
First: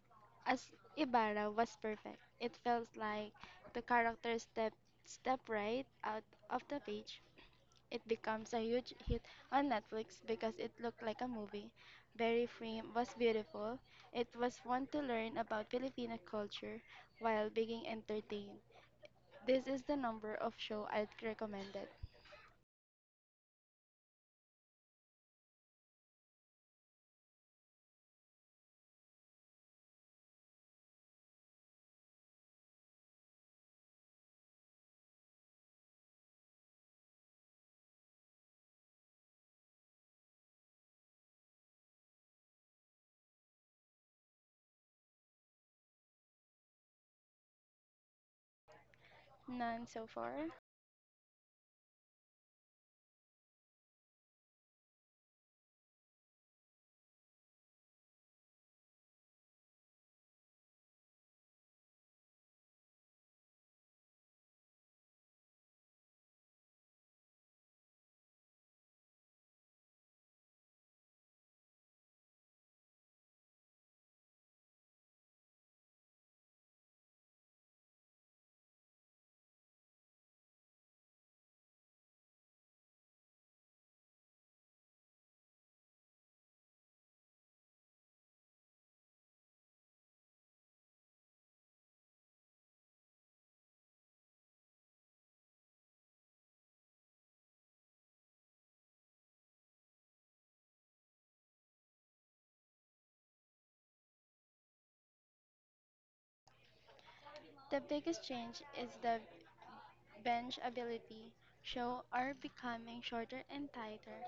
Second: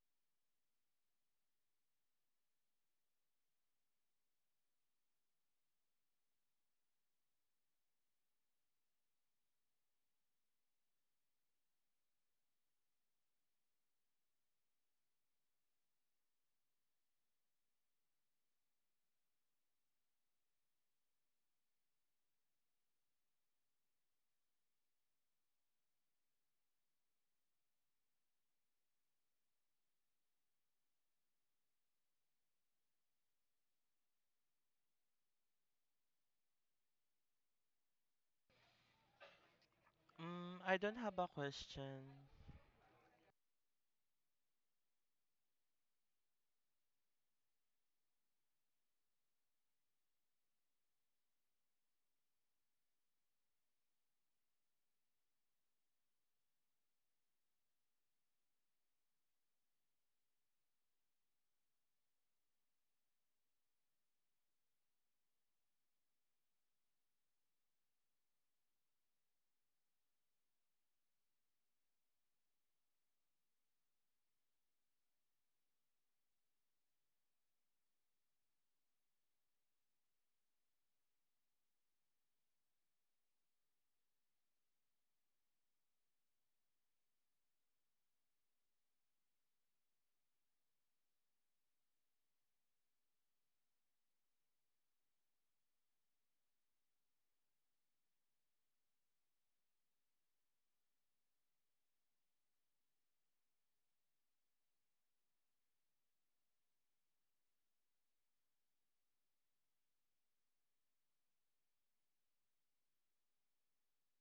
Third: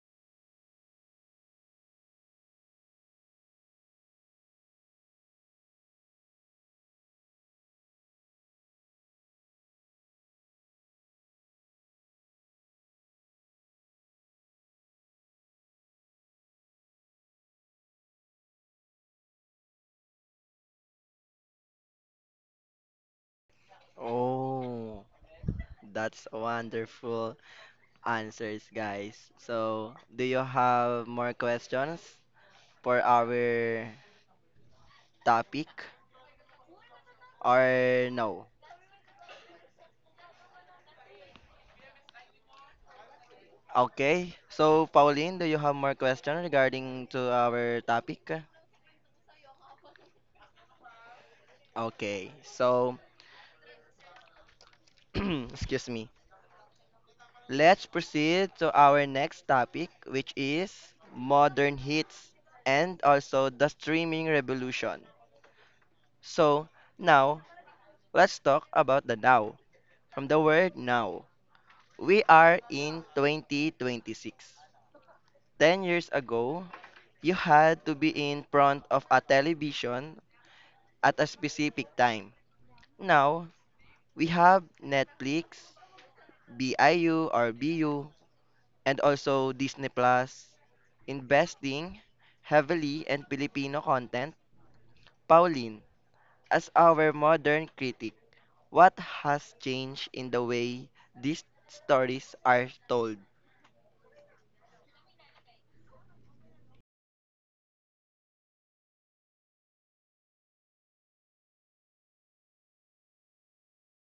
B: as Ibarra was perfect. It felt like the character step right out of the page. It becomes a huge hit on Netflix because it looked like a movie. Very frame was beautiful. It was fun to learn about Filipino culture while being entertained. This is the number of show I'd recommended.
A: Oh, that's wonderful answers, guys. So, do you have more questions for our topic or no?
C: Mm, I don't have a question.
A: Okay. So, Pauline, do you have more questions regarding to our topic?
B: None so far.
A: Okay, so excuse me. Let's proceed to our next topic, which is modern hits and also the streaming revolution. So now, let's talk about the now. From the word now, we are in 2026. 10 years ago, you had to be in front of a television at a specific time. Now, we have Netflix, BIU or BU, and also Disney Plus, investing heavily in Filipino content. Pauline, as our modern critic, what has changed in the way these stories are told?
B: The biggest change is the bench ability show are becoming shorter and tighter.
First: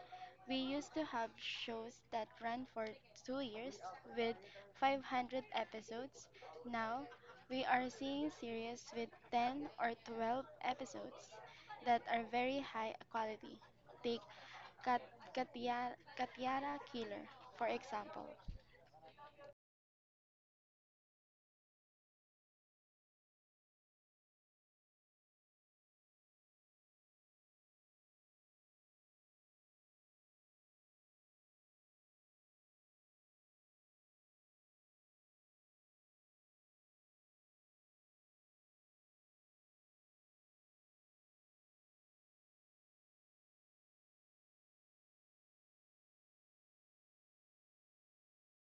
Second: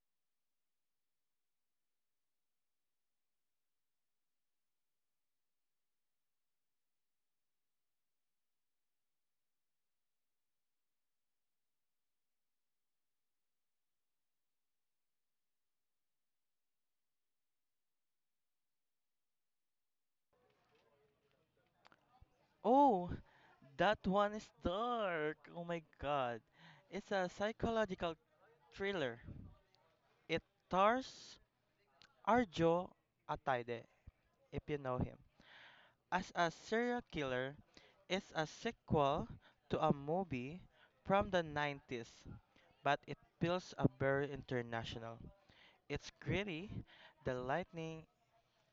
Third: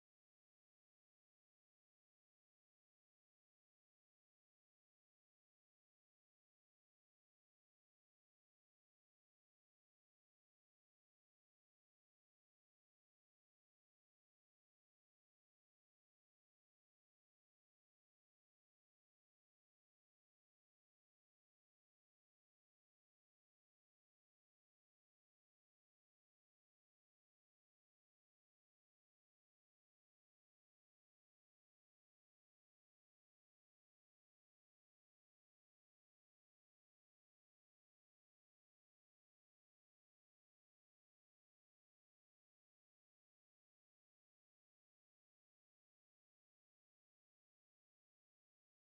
B: We used to have shows that ran for 2 years with 500 episodes. Now, we are seeing series with 10 or 12 episodes that are very high quality. Take Kat- Katiara Killer, for example.
C: Oh, that one is dark. Oh my god. It's a psychological thriller. It stars Arjo Ataide, if you know him. As a Serial Killer is a sequel to a movie from the 90s, but it feels a very international. It's gritty, the lightning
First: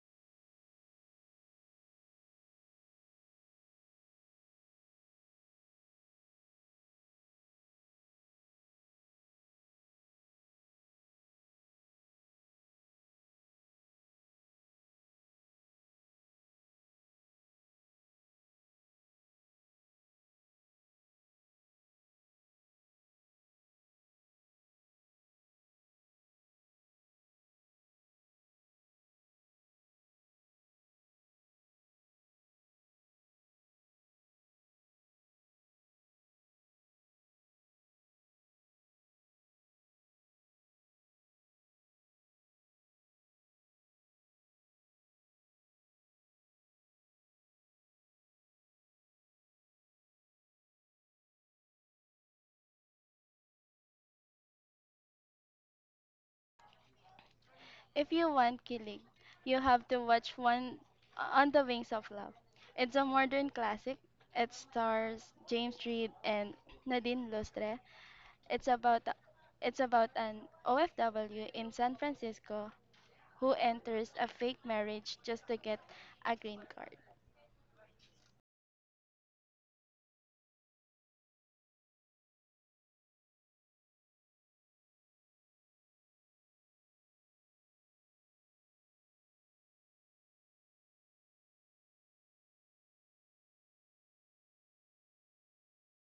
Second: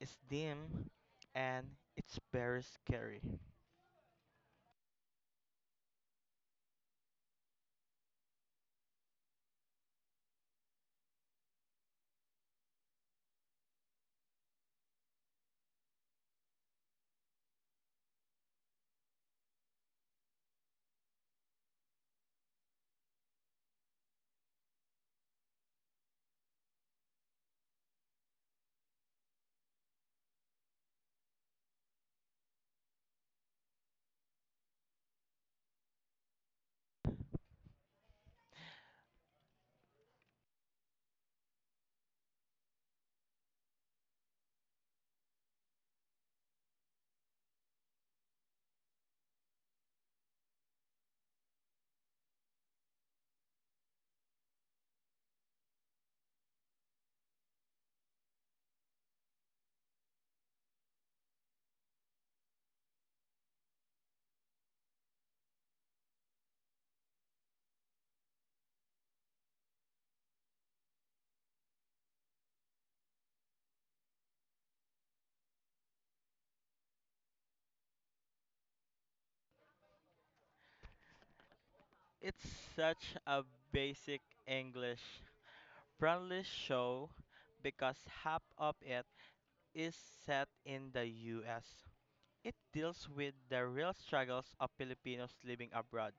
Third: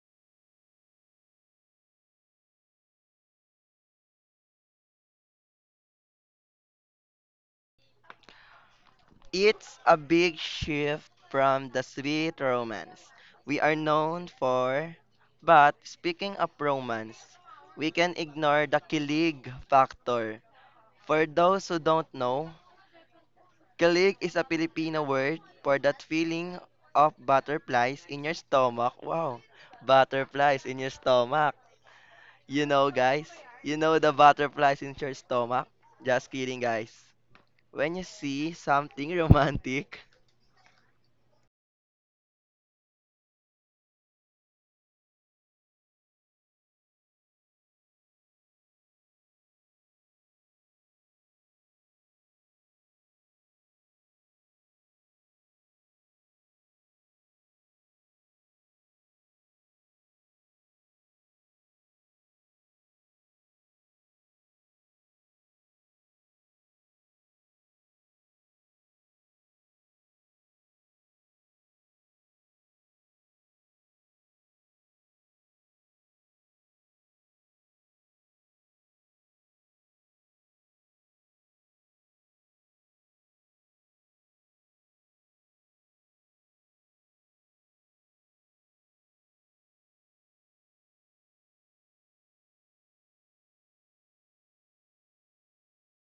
C: is dim, and it's very scary.
A: It's a big shift from the sweet romance we are known for. But speaking of romance, we can ignore the kilig factor. For those who don't know, Kilig is a Filipino word for that feeling of butterflies in your stomach. Wow, butterflies in your stomach. You know, guys, you know the butterflies in your stomach. Just kidding, guys. When you see something romantic,
B: If you want Kilig, you have to watch one on the Wings of Love. It's a modern classic. It stars James Reid and Nadine Lustre. It's about it's about an OFW in San Francisco who enters a fake marriage just to get a green card.
C: It's such a basic English friendly show because half of it is set in the US. It deals with the real struggles of Filipinos living abroad,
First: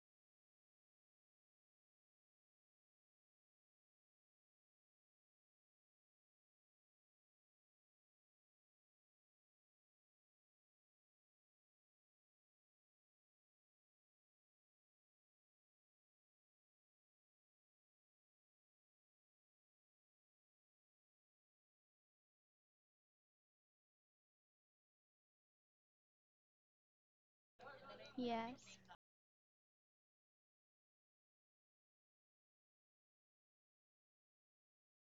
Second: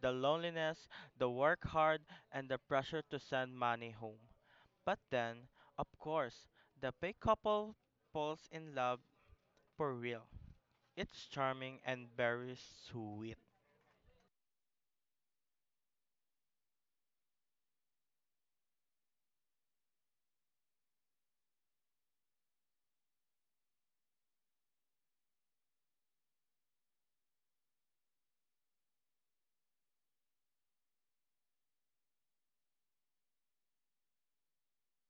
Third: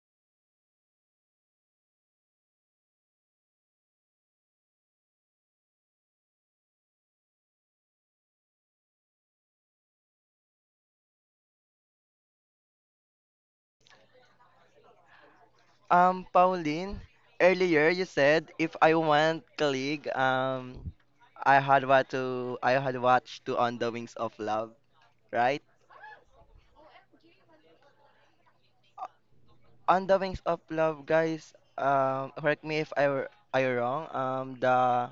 C: the loneliness, the work hard, and the pressure to send money home. But then, of course, the big couple falls in love for real. It's charming and very sweet.
A: Pauline, earlier you said if I want kilig, I had watched to On the Wings of Love, right?
B: Yes.
A: On the Wings of Love, guys, correct me if I were wrong, the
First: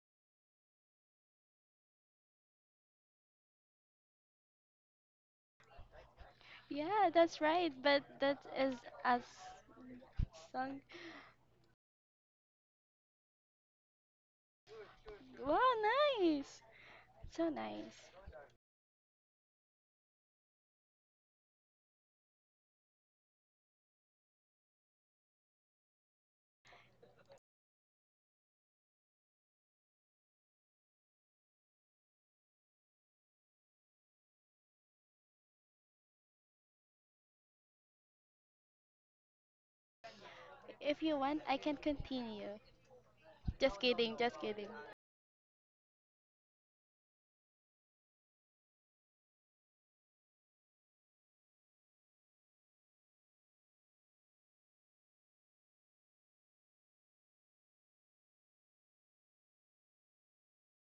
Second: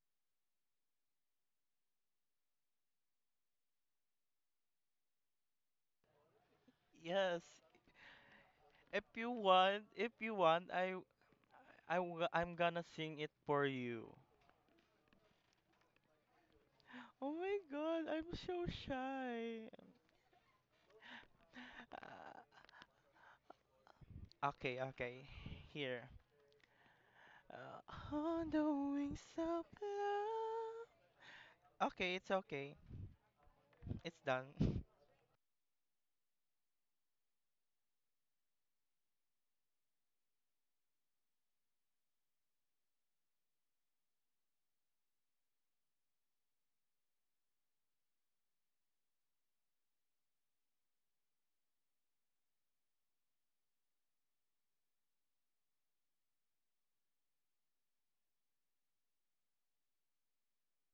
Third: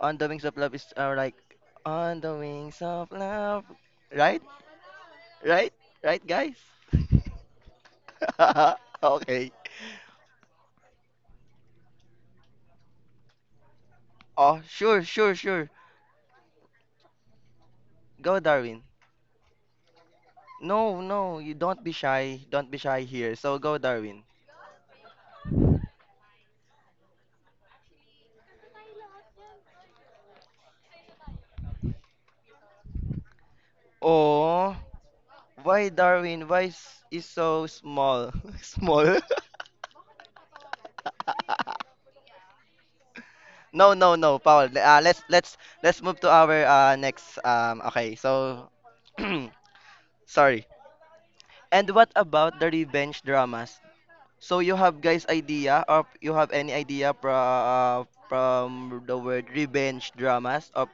A: On the Wings of Love is like On the Wings of Love, right, right, right, guys.
B: Yeah, that's
C: Yes,
B: right. But that is as
A: Okay.
C: if you want,
B: song.
C: I, w- I'm gonna sing it for you.
A: Oh, sure, sure,
B: Wow,
A: sure.
B: nice.
C: Oh
B: So
C: my god,
B: nice.
C: I'm
A: Go,
C: so
A: Darwin.
C: shy.
A: No, no, you don't be
C: Uh,
A: shy, don't be shy here, so go, Darwin.
C: okay, okay, here. On the wings of love. Okay. It's done.
A: Oh, why, Darwin? Why is so small, small.
B: If you want, I can continue. Just
A: No, no,
B: kidding,
A: no,
B: just
A: Paul.
B: kidding.
A: Let's move to our next. Okay, so sorry. And what about the revenge dramas? So you have guys idea or you have any idea from the word revenge dramas of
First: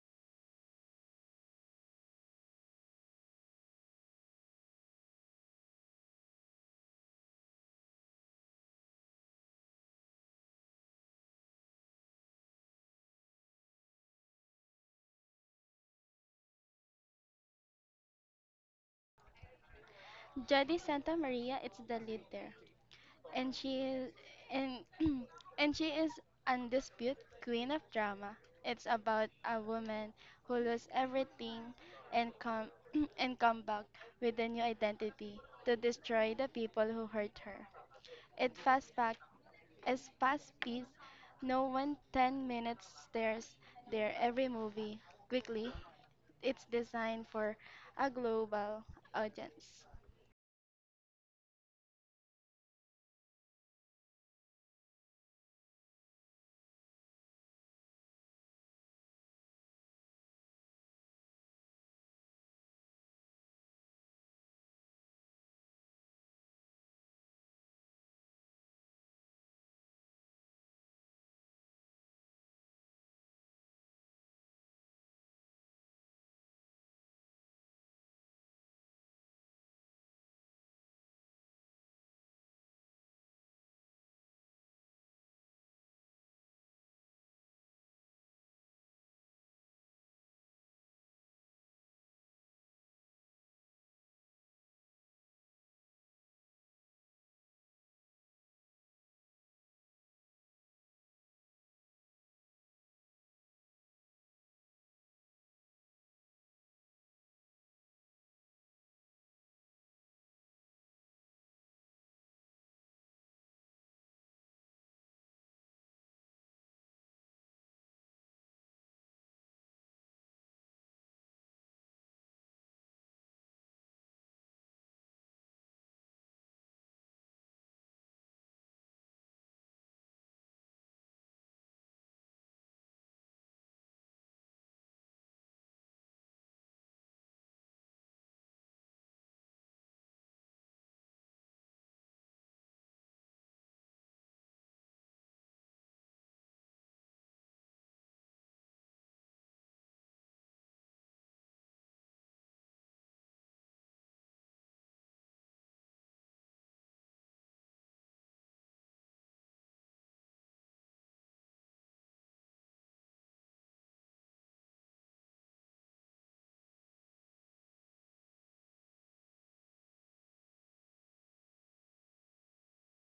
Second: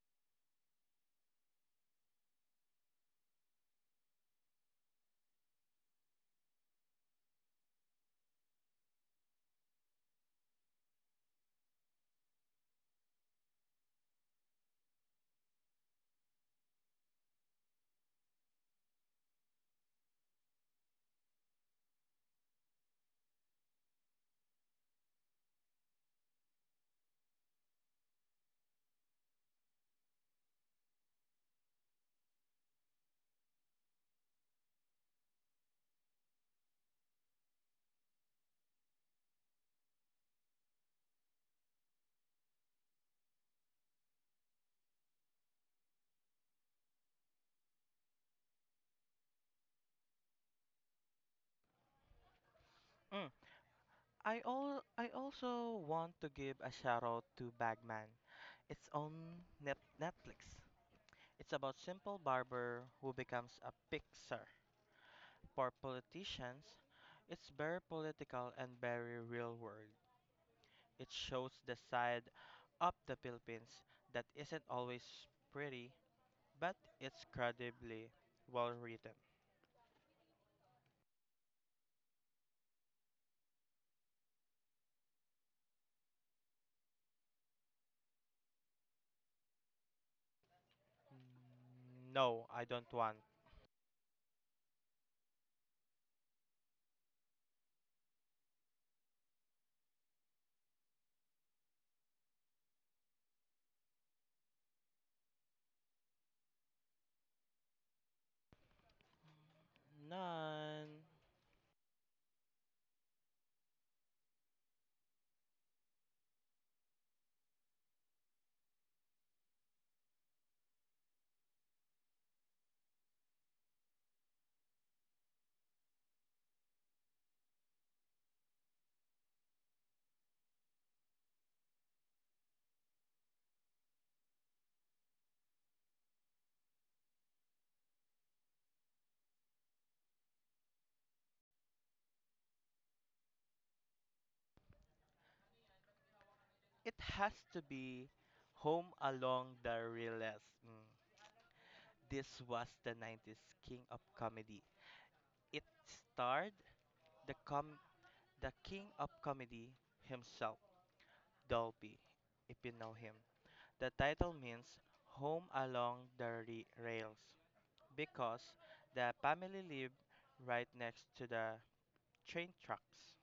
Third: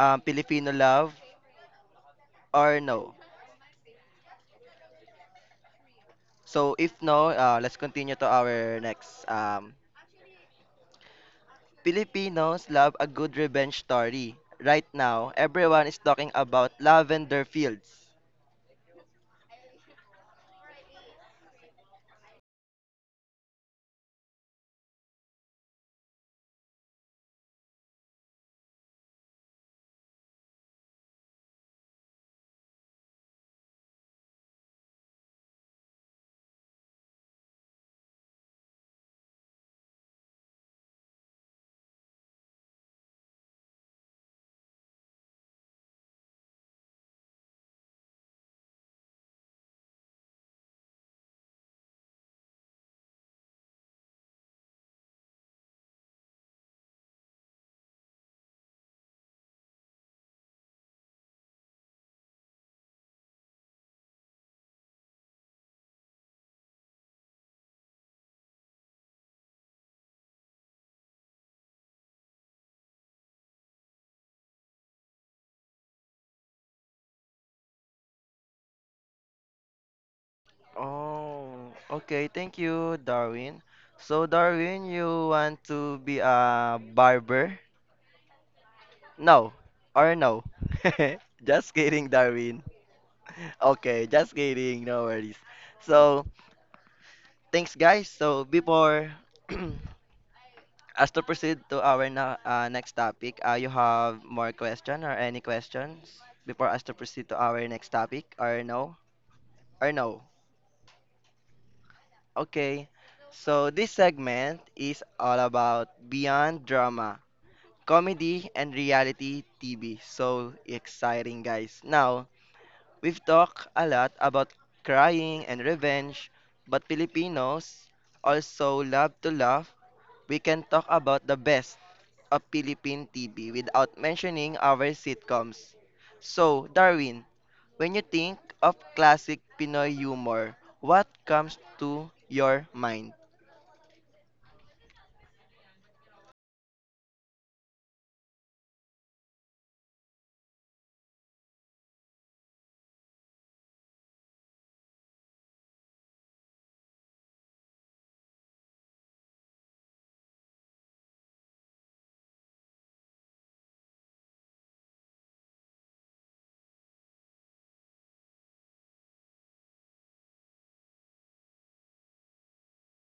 A: Filipino love or no? So if no, let's continue to our next. Filipinos love a good revenge story. Right now, everyone is talking about Lavender Fields.
B: Jody Santa Maria is the leader, and she is and and she is undisputed queen of drama. It's about a woman who loses everything and come and come back with a new identity to destroy the people who hurt her. It fast back is fast paced. No 1 10 minutes stares there every movie. Quickly, it's designed for a global audience.
C: Mm. I also want to give a shout out to Bagman. It's on Netflix. It's about simple barber who becomes a pixar for politicians. It's very political and very real world. It shows the side of the Philippines that isn't always pretty, but it's credibly well written.
A: Oh, okay. Thank you, Darwin. So, Darwin, you want to be a barber? No, or no? Just kidding,
C: No,
A: Darwin.
C: I don't want
A: Okay, just kidding. No worries. So, thanks, guys. So, before us to proceed to our na next topic, you have more question or any questions before us to proceed to our next topic, or no, or no?
C: none.
A: Okay, so this segment is all about beyond drama, comedy, and reality TV. So exciting, guys. Now, we've talked a lot about crying and revenge, but Filipinos also love to laugh. We can talk about the best of Philippine TV without mentioning our sitcoms. So, Darwin, when you think of classic Pinoy humor, what comes to your mind?
C: It has to be Home Along the Realest. Mm. This was the 90s king of comedy. It starred the com the king of comedy himself, Dolby, if you know him. The title means Home Along the Rails because the family lived right next to the train tracks.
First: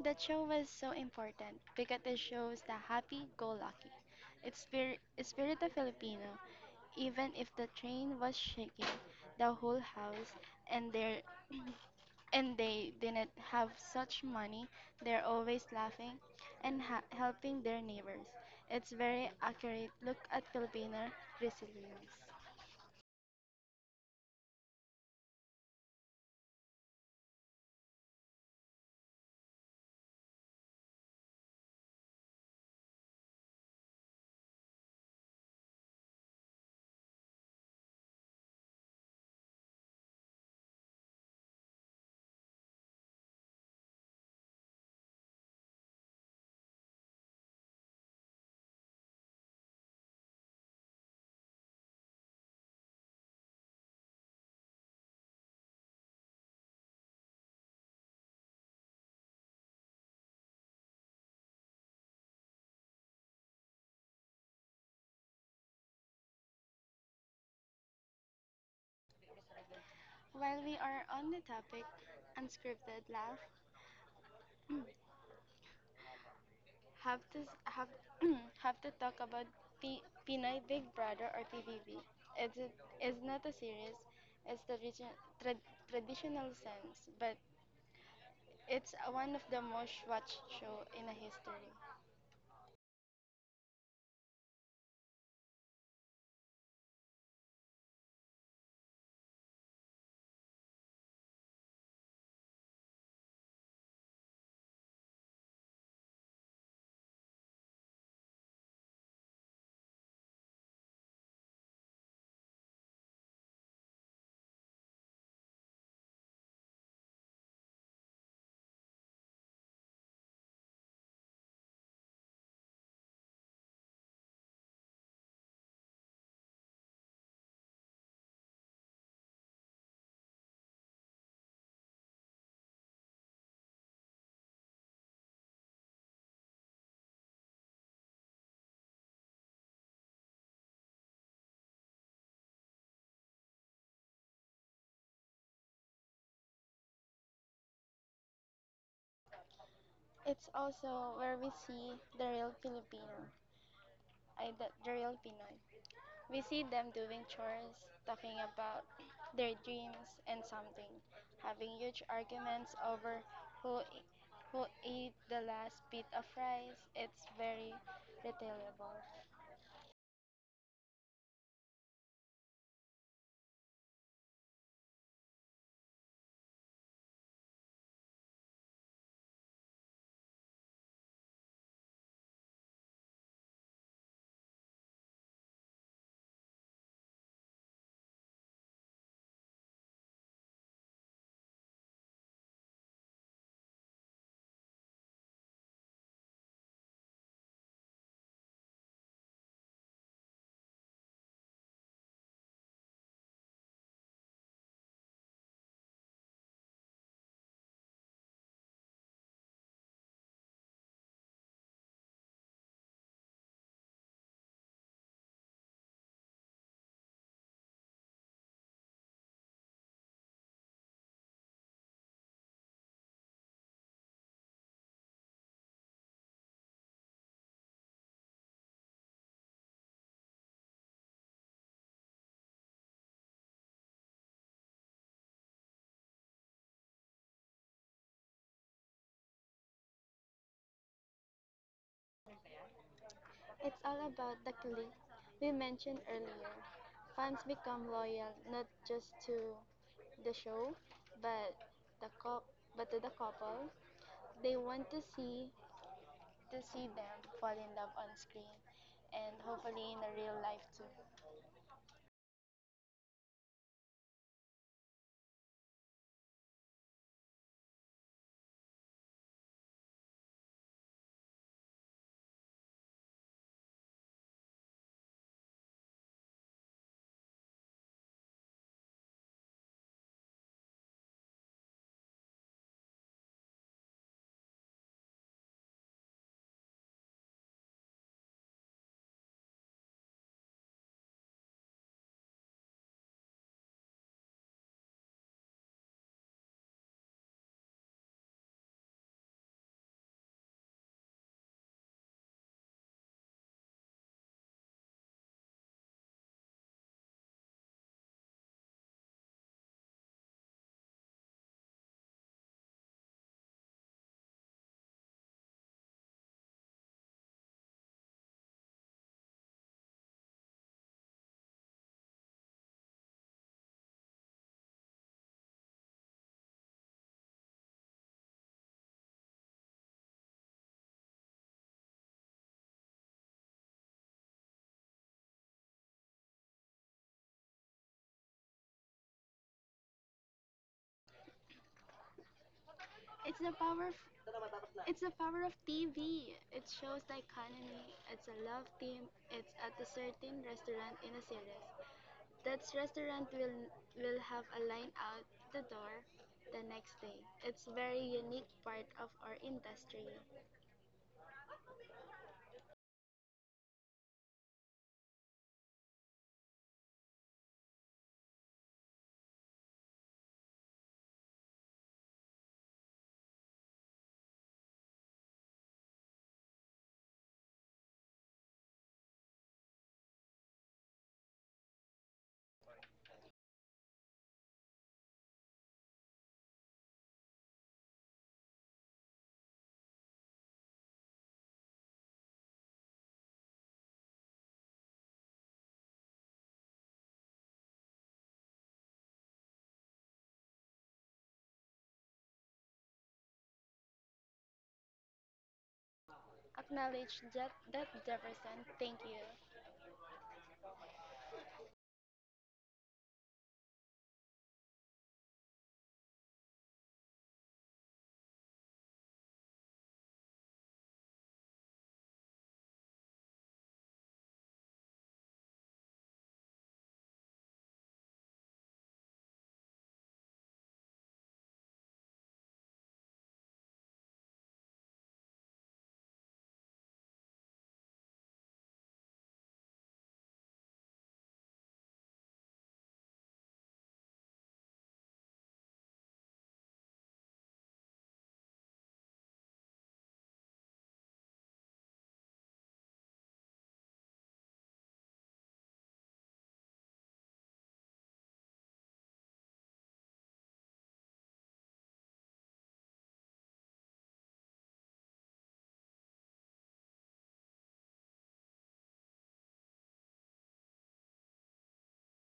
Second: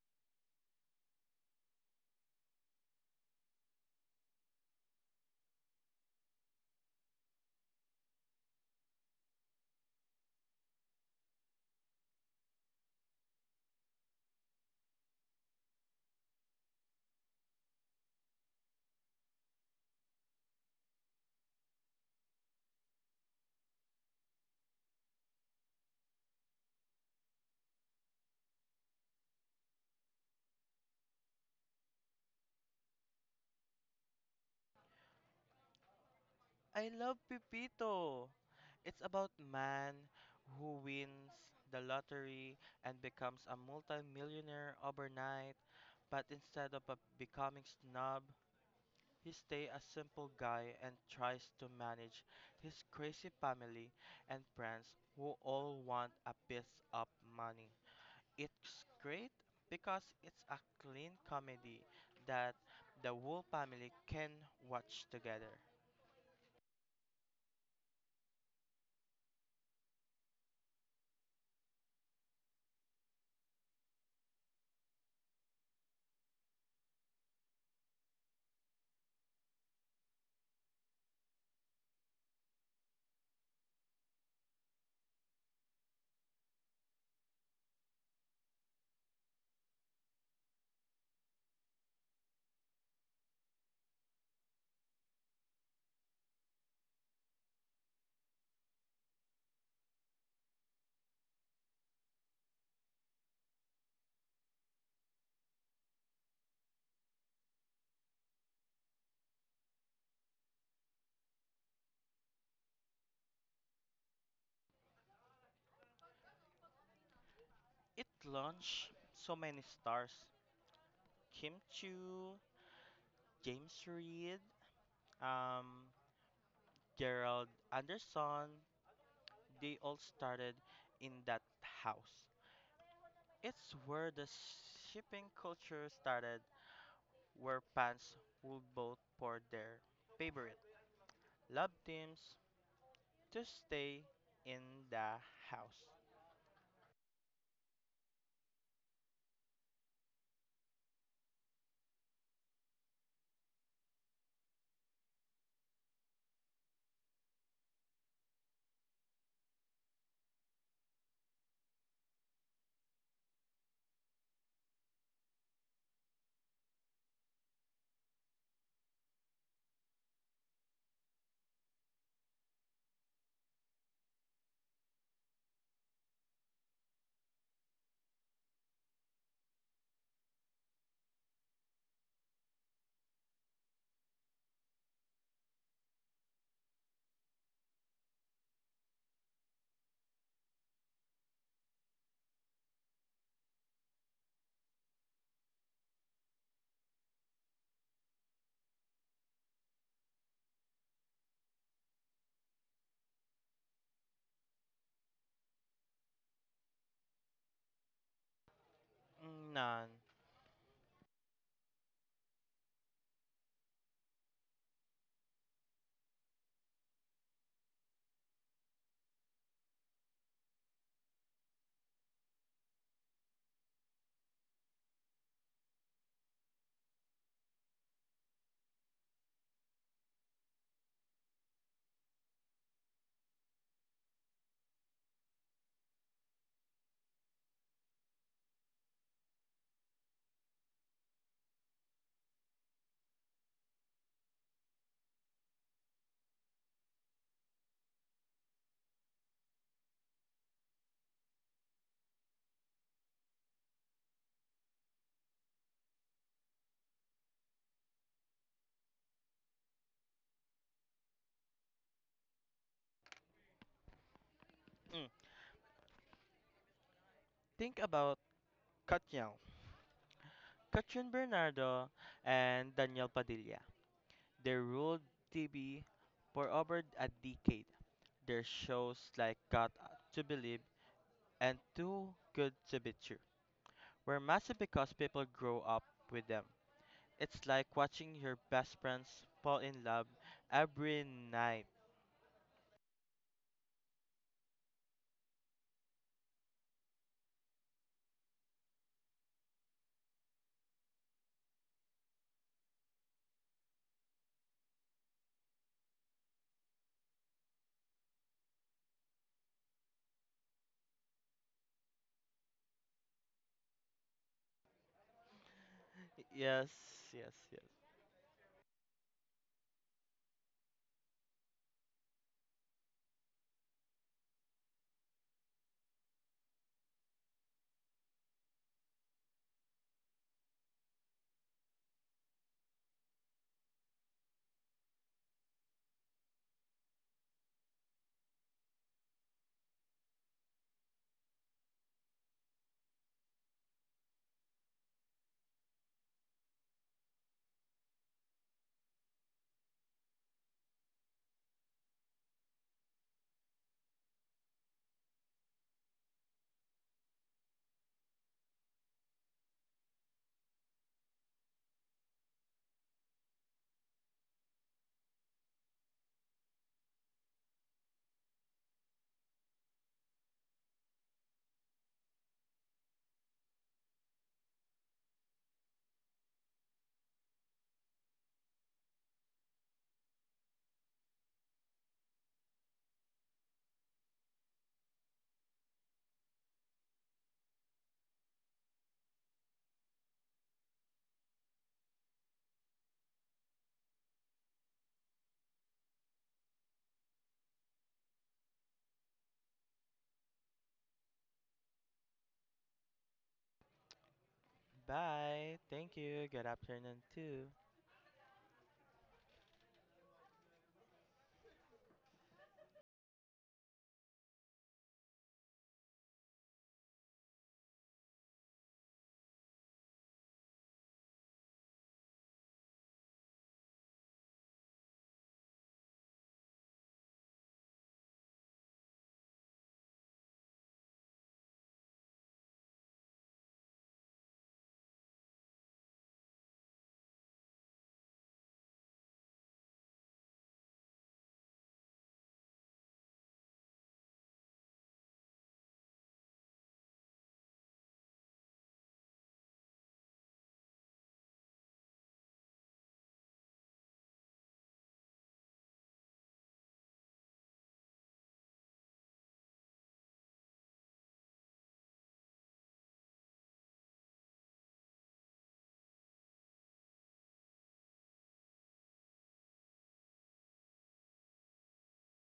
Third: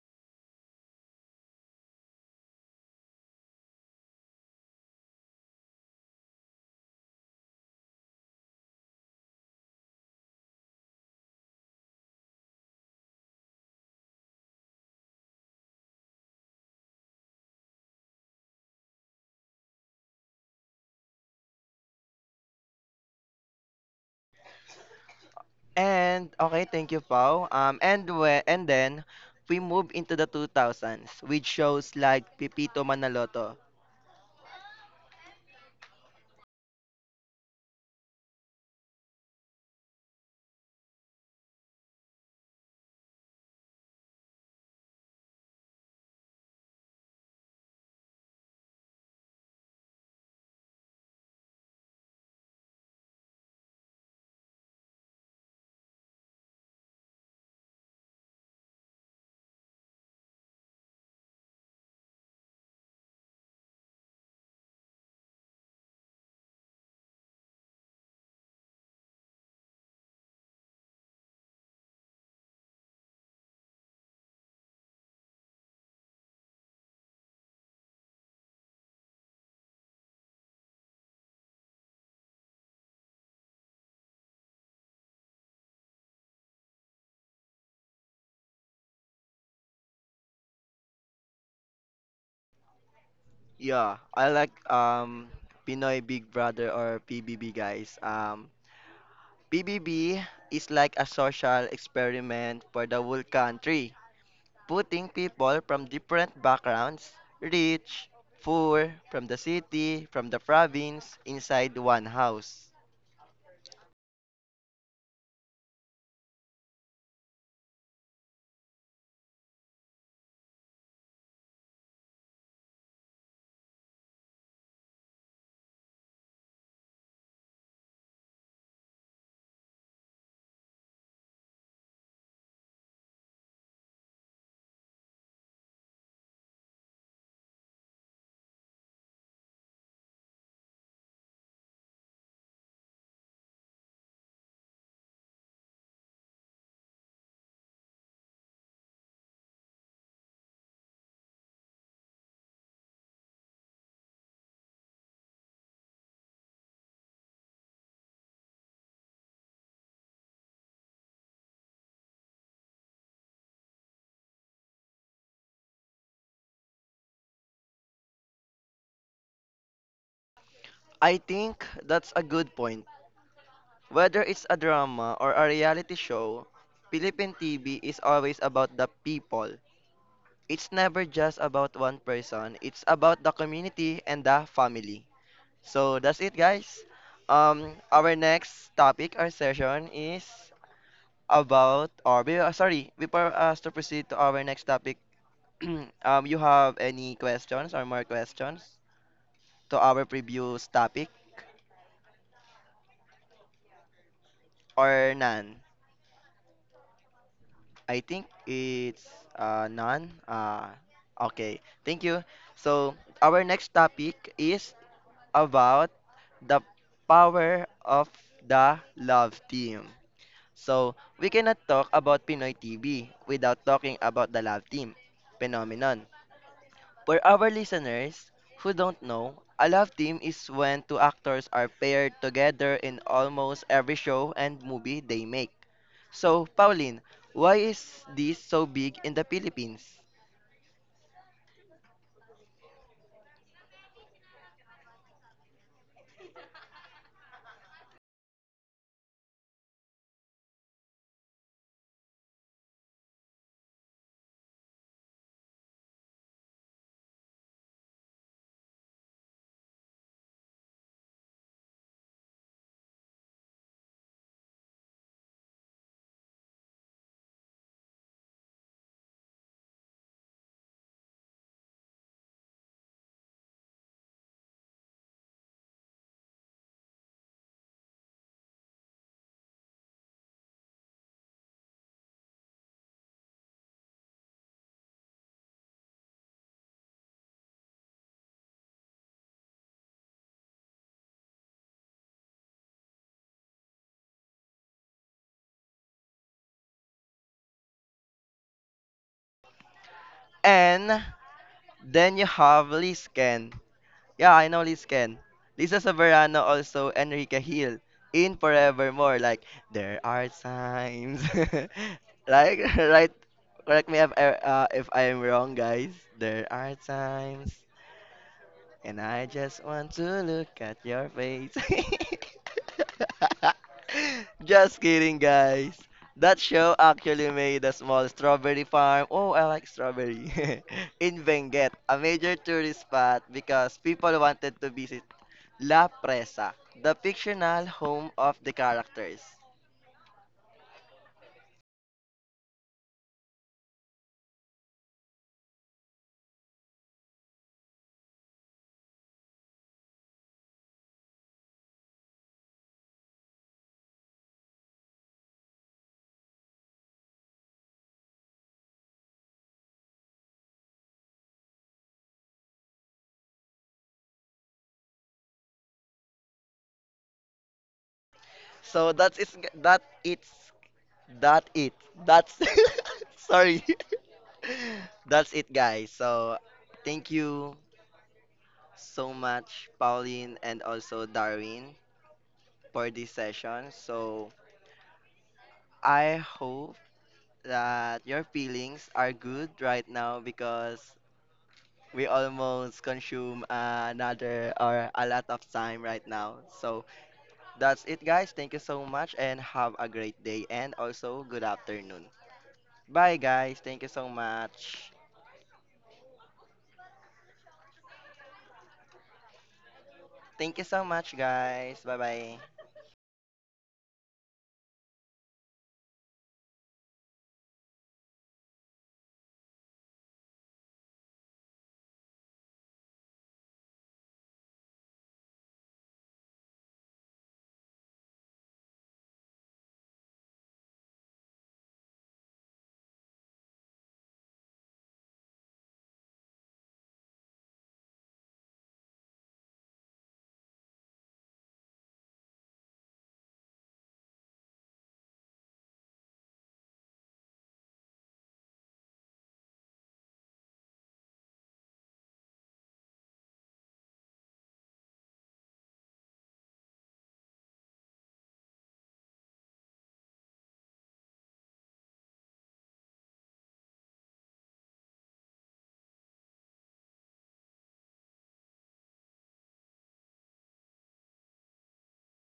B: That show was so important because it shows the happy go lucky spirit of Filipino. Even if the train was shaking, the whole house and their and they didn't have such money, they're always laughing and helping their neighbors. It's very accurate look at Filipino resilience.
A: And okay, thank you, Pao. And then we move into the 2000s with shows like Pipito Manaloto.
C: I love Pipito. It's about man who wins the lottery and becomes a multimillionaire overnight, but instead of a- becoming snob, he stay a simple guy and tries to manage his crazy family and friends who all want a piece of money. It's great because it's a clean comedy that the whole family can watch together.
B: While we are on the topic, unscripted laugh, have have to talk about Pinay Big Brother or PBB. It's a, it's not a series, it's the region, tra- traditional sense, but it's a- one of the most watched show in a history.
A: Yeah, I like Pinoy Big Brother or PBB guys. PBB is like a social experiment for the whole country, putting people from different backgrounds, rich, poor, from the city, from the province, inside one house.
C: It launched so many stars: Kim Chu, James Reed, um, Gerald Anderson. They all started in that house. It's where the shipping culture started, where fans would vote for their favorite love teams to stay in the house.
B: It's also where we see the real Filipino, the real Pinoy. We see them doing chores, talking about their dreams and something, having huge arguments over who e, who ate the last bit of rice. It's very relatable.
A: I think that's a good point. Whether it's a drama or a reality show, Philippine TV is always about the people. It's never just about one person, it's about the community and the family. So that's it, guys. Our next topic or session is about, or sorry, before us to proceed to our next topic, you have any questions or more questions to our previous topic or none? I think it's
C: None.
A: none. Okay, thank you. So our next topic is about the power of the love team. So we cannot talk about Pinoy TV without talking about the love team phenomenon. For our listeners who don't know, a love team is when two actors are paired together in almost every show and movie they make. So, Pauline, why is this so big in the Philippines?
B: It's all about the clique we mentioned earlier. Fans become loyal not just to the show, but the cou- but to the couple. They want to see to see them fall in love on screen and hopefully in a real life too.
C: Mm. Think about Katyan, Katyan Bernardo, and Daniel Padilla. They ruled TV for over a decade. Their shows like Got to Believe and Too Good to Be True were massive because people grow up with them. It's like watching your best friends fall in love every night.
A: And then you have Liz Ken. Yeah, I know Liz Ken. Lisa Soberano also Enrique Hill in Forevermore. Like, there are times. Like, right? Correct me if, if I'm wrong, guys. There
C: Yes,
A: are
C: yes,
A: times.
C: yes.
A: And I just want to look at your face. Just kidding, guys. That show actually made a small strawberry farm. Oh, I like strawberry. in Benguet, a major tourist spot because people wanted to visit La Presa, the fictional home of the characters.
B: It's the power of it's the power of TV. It shows the economy. It's a love team. It's at a certain restaurant in a series. That restaurant will have a line out the door the next day. It's very unique part of our industry.
A: So that's that it's it. That's sorry. That's it, guys. So, thank you so much, Pauline and also Darwin, for this session. So I hope that your feelings are good right now because we almost consume another or a lot of time right now. So that's it, guys. Thank you so much and have a great day and also good afternoon. Bye, guys. Thank you so much.
C: Bye. Thank you. Good afternoon,
B: Acknowledge
C: too.
B: that Jefferson. Thank you.
A: Thank you so much, guys. Bye bye.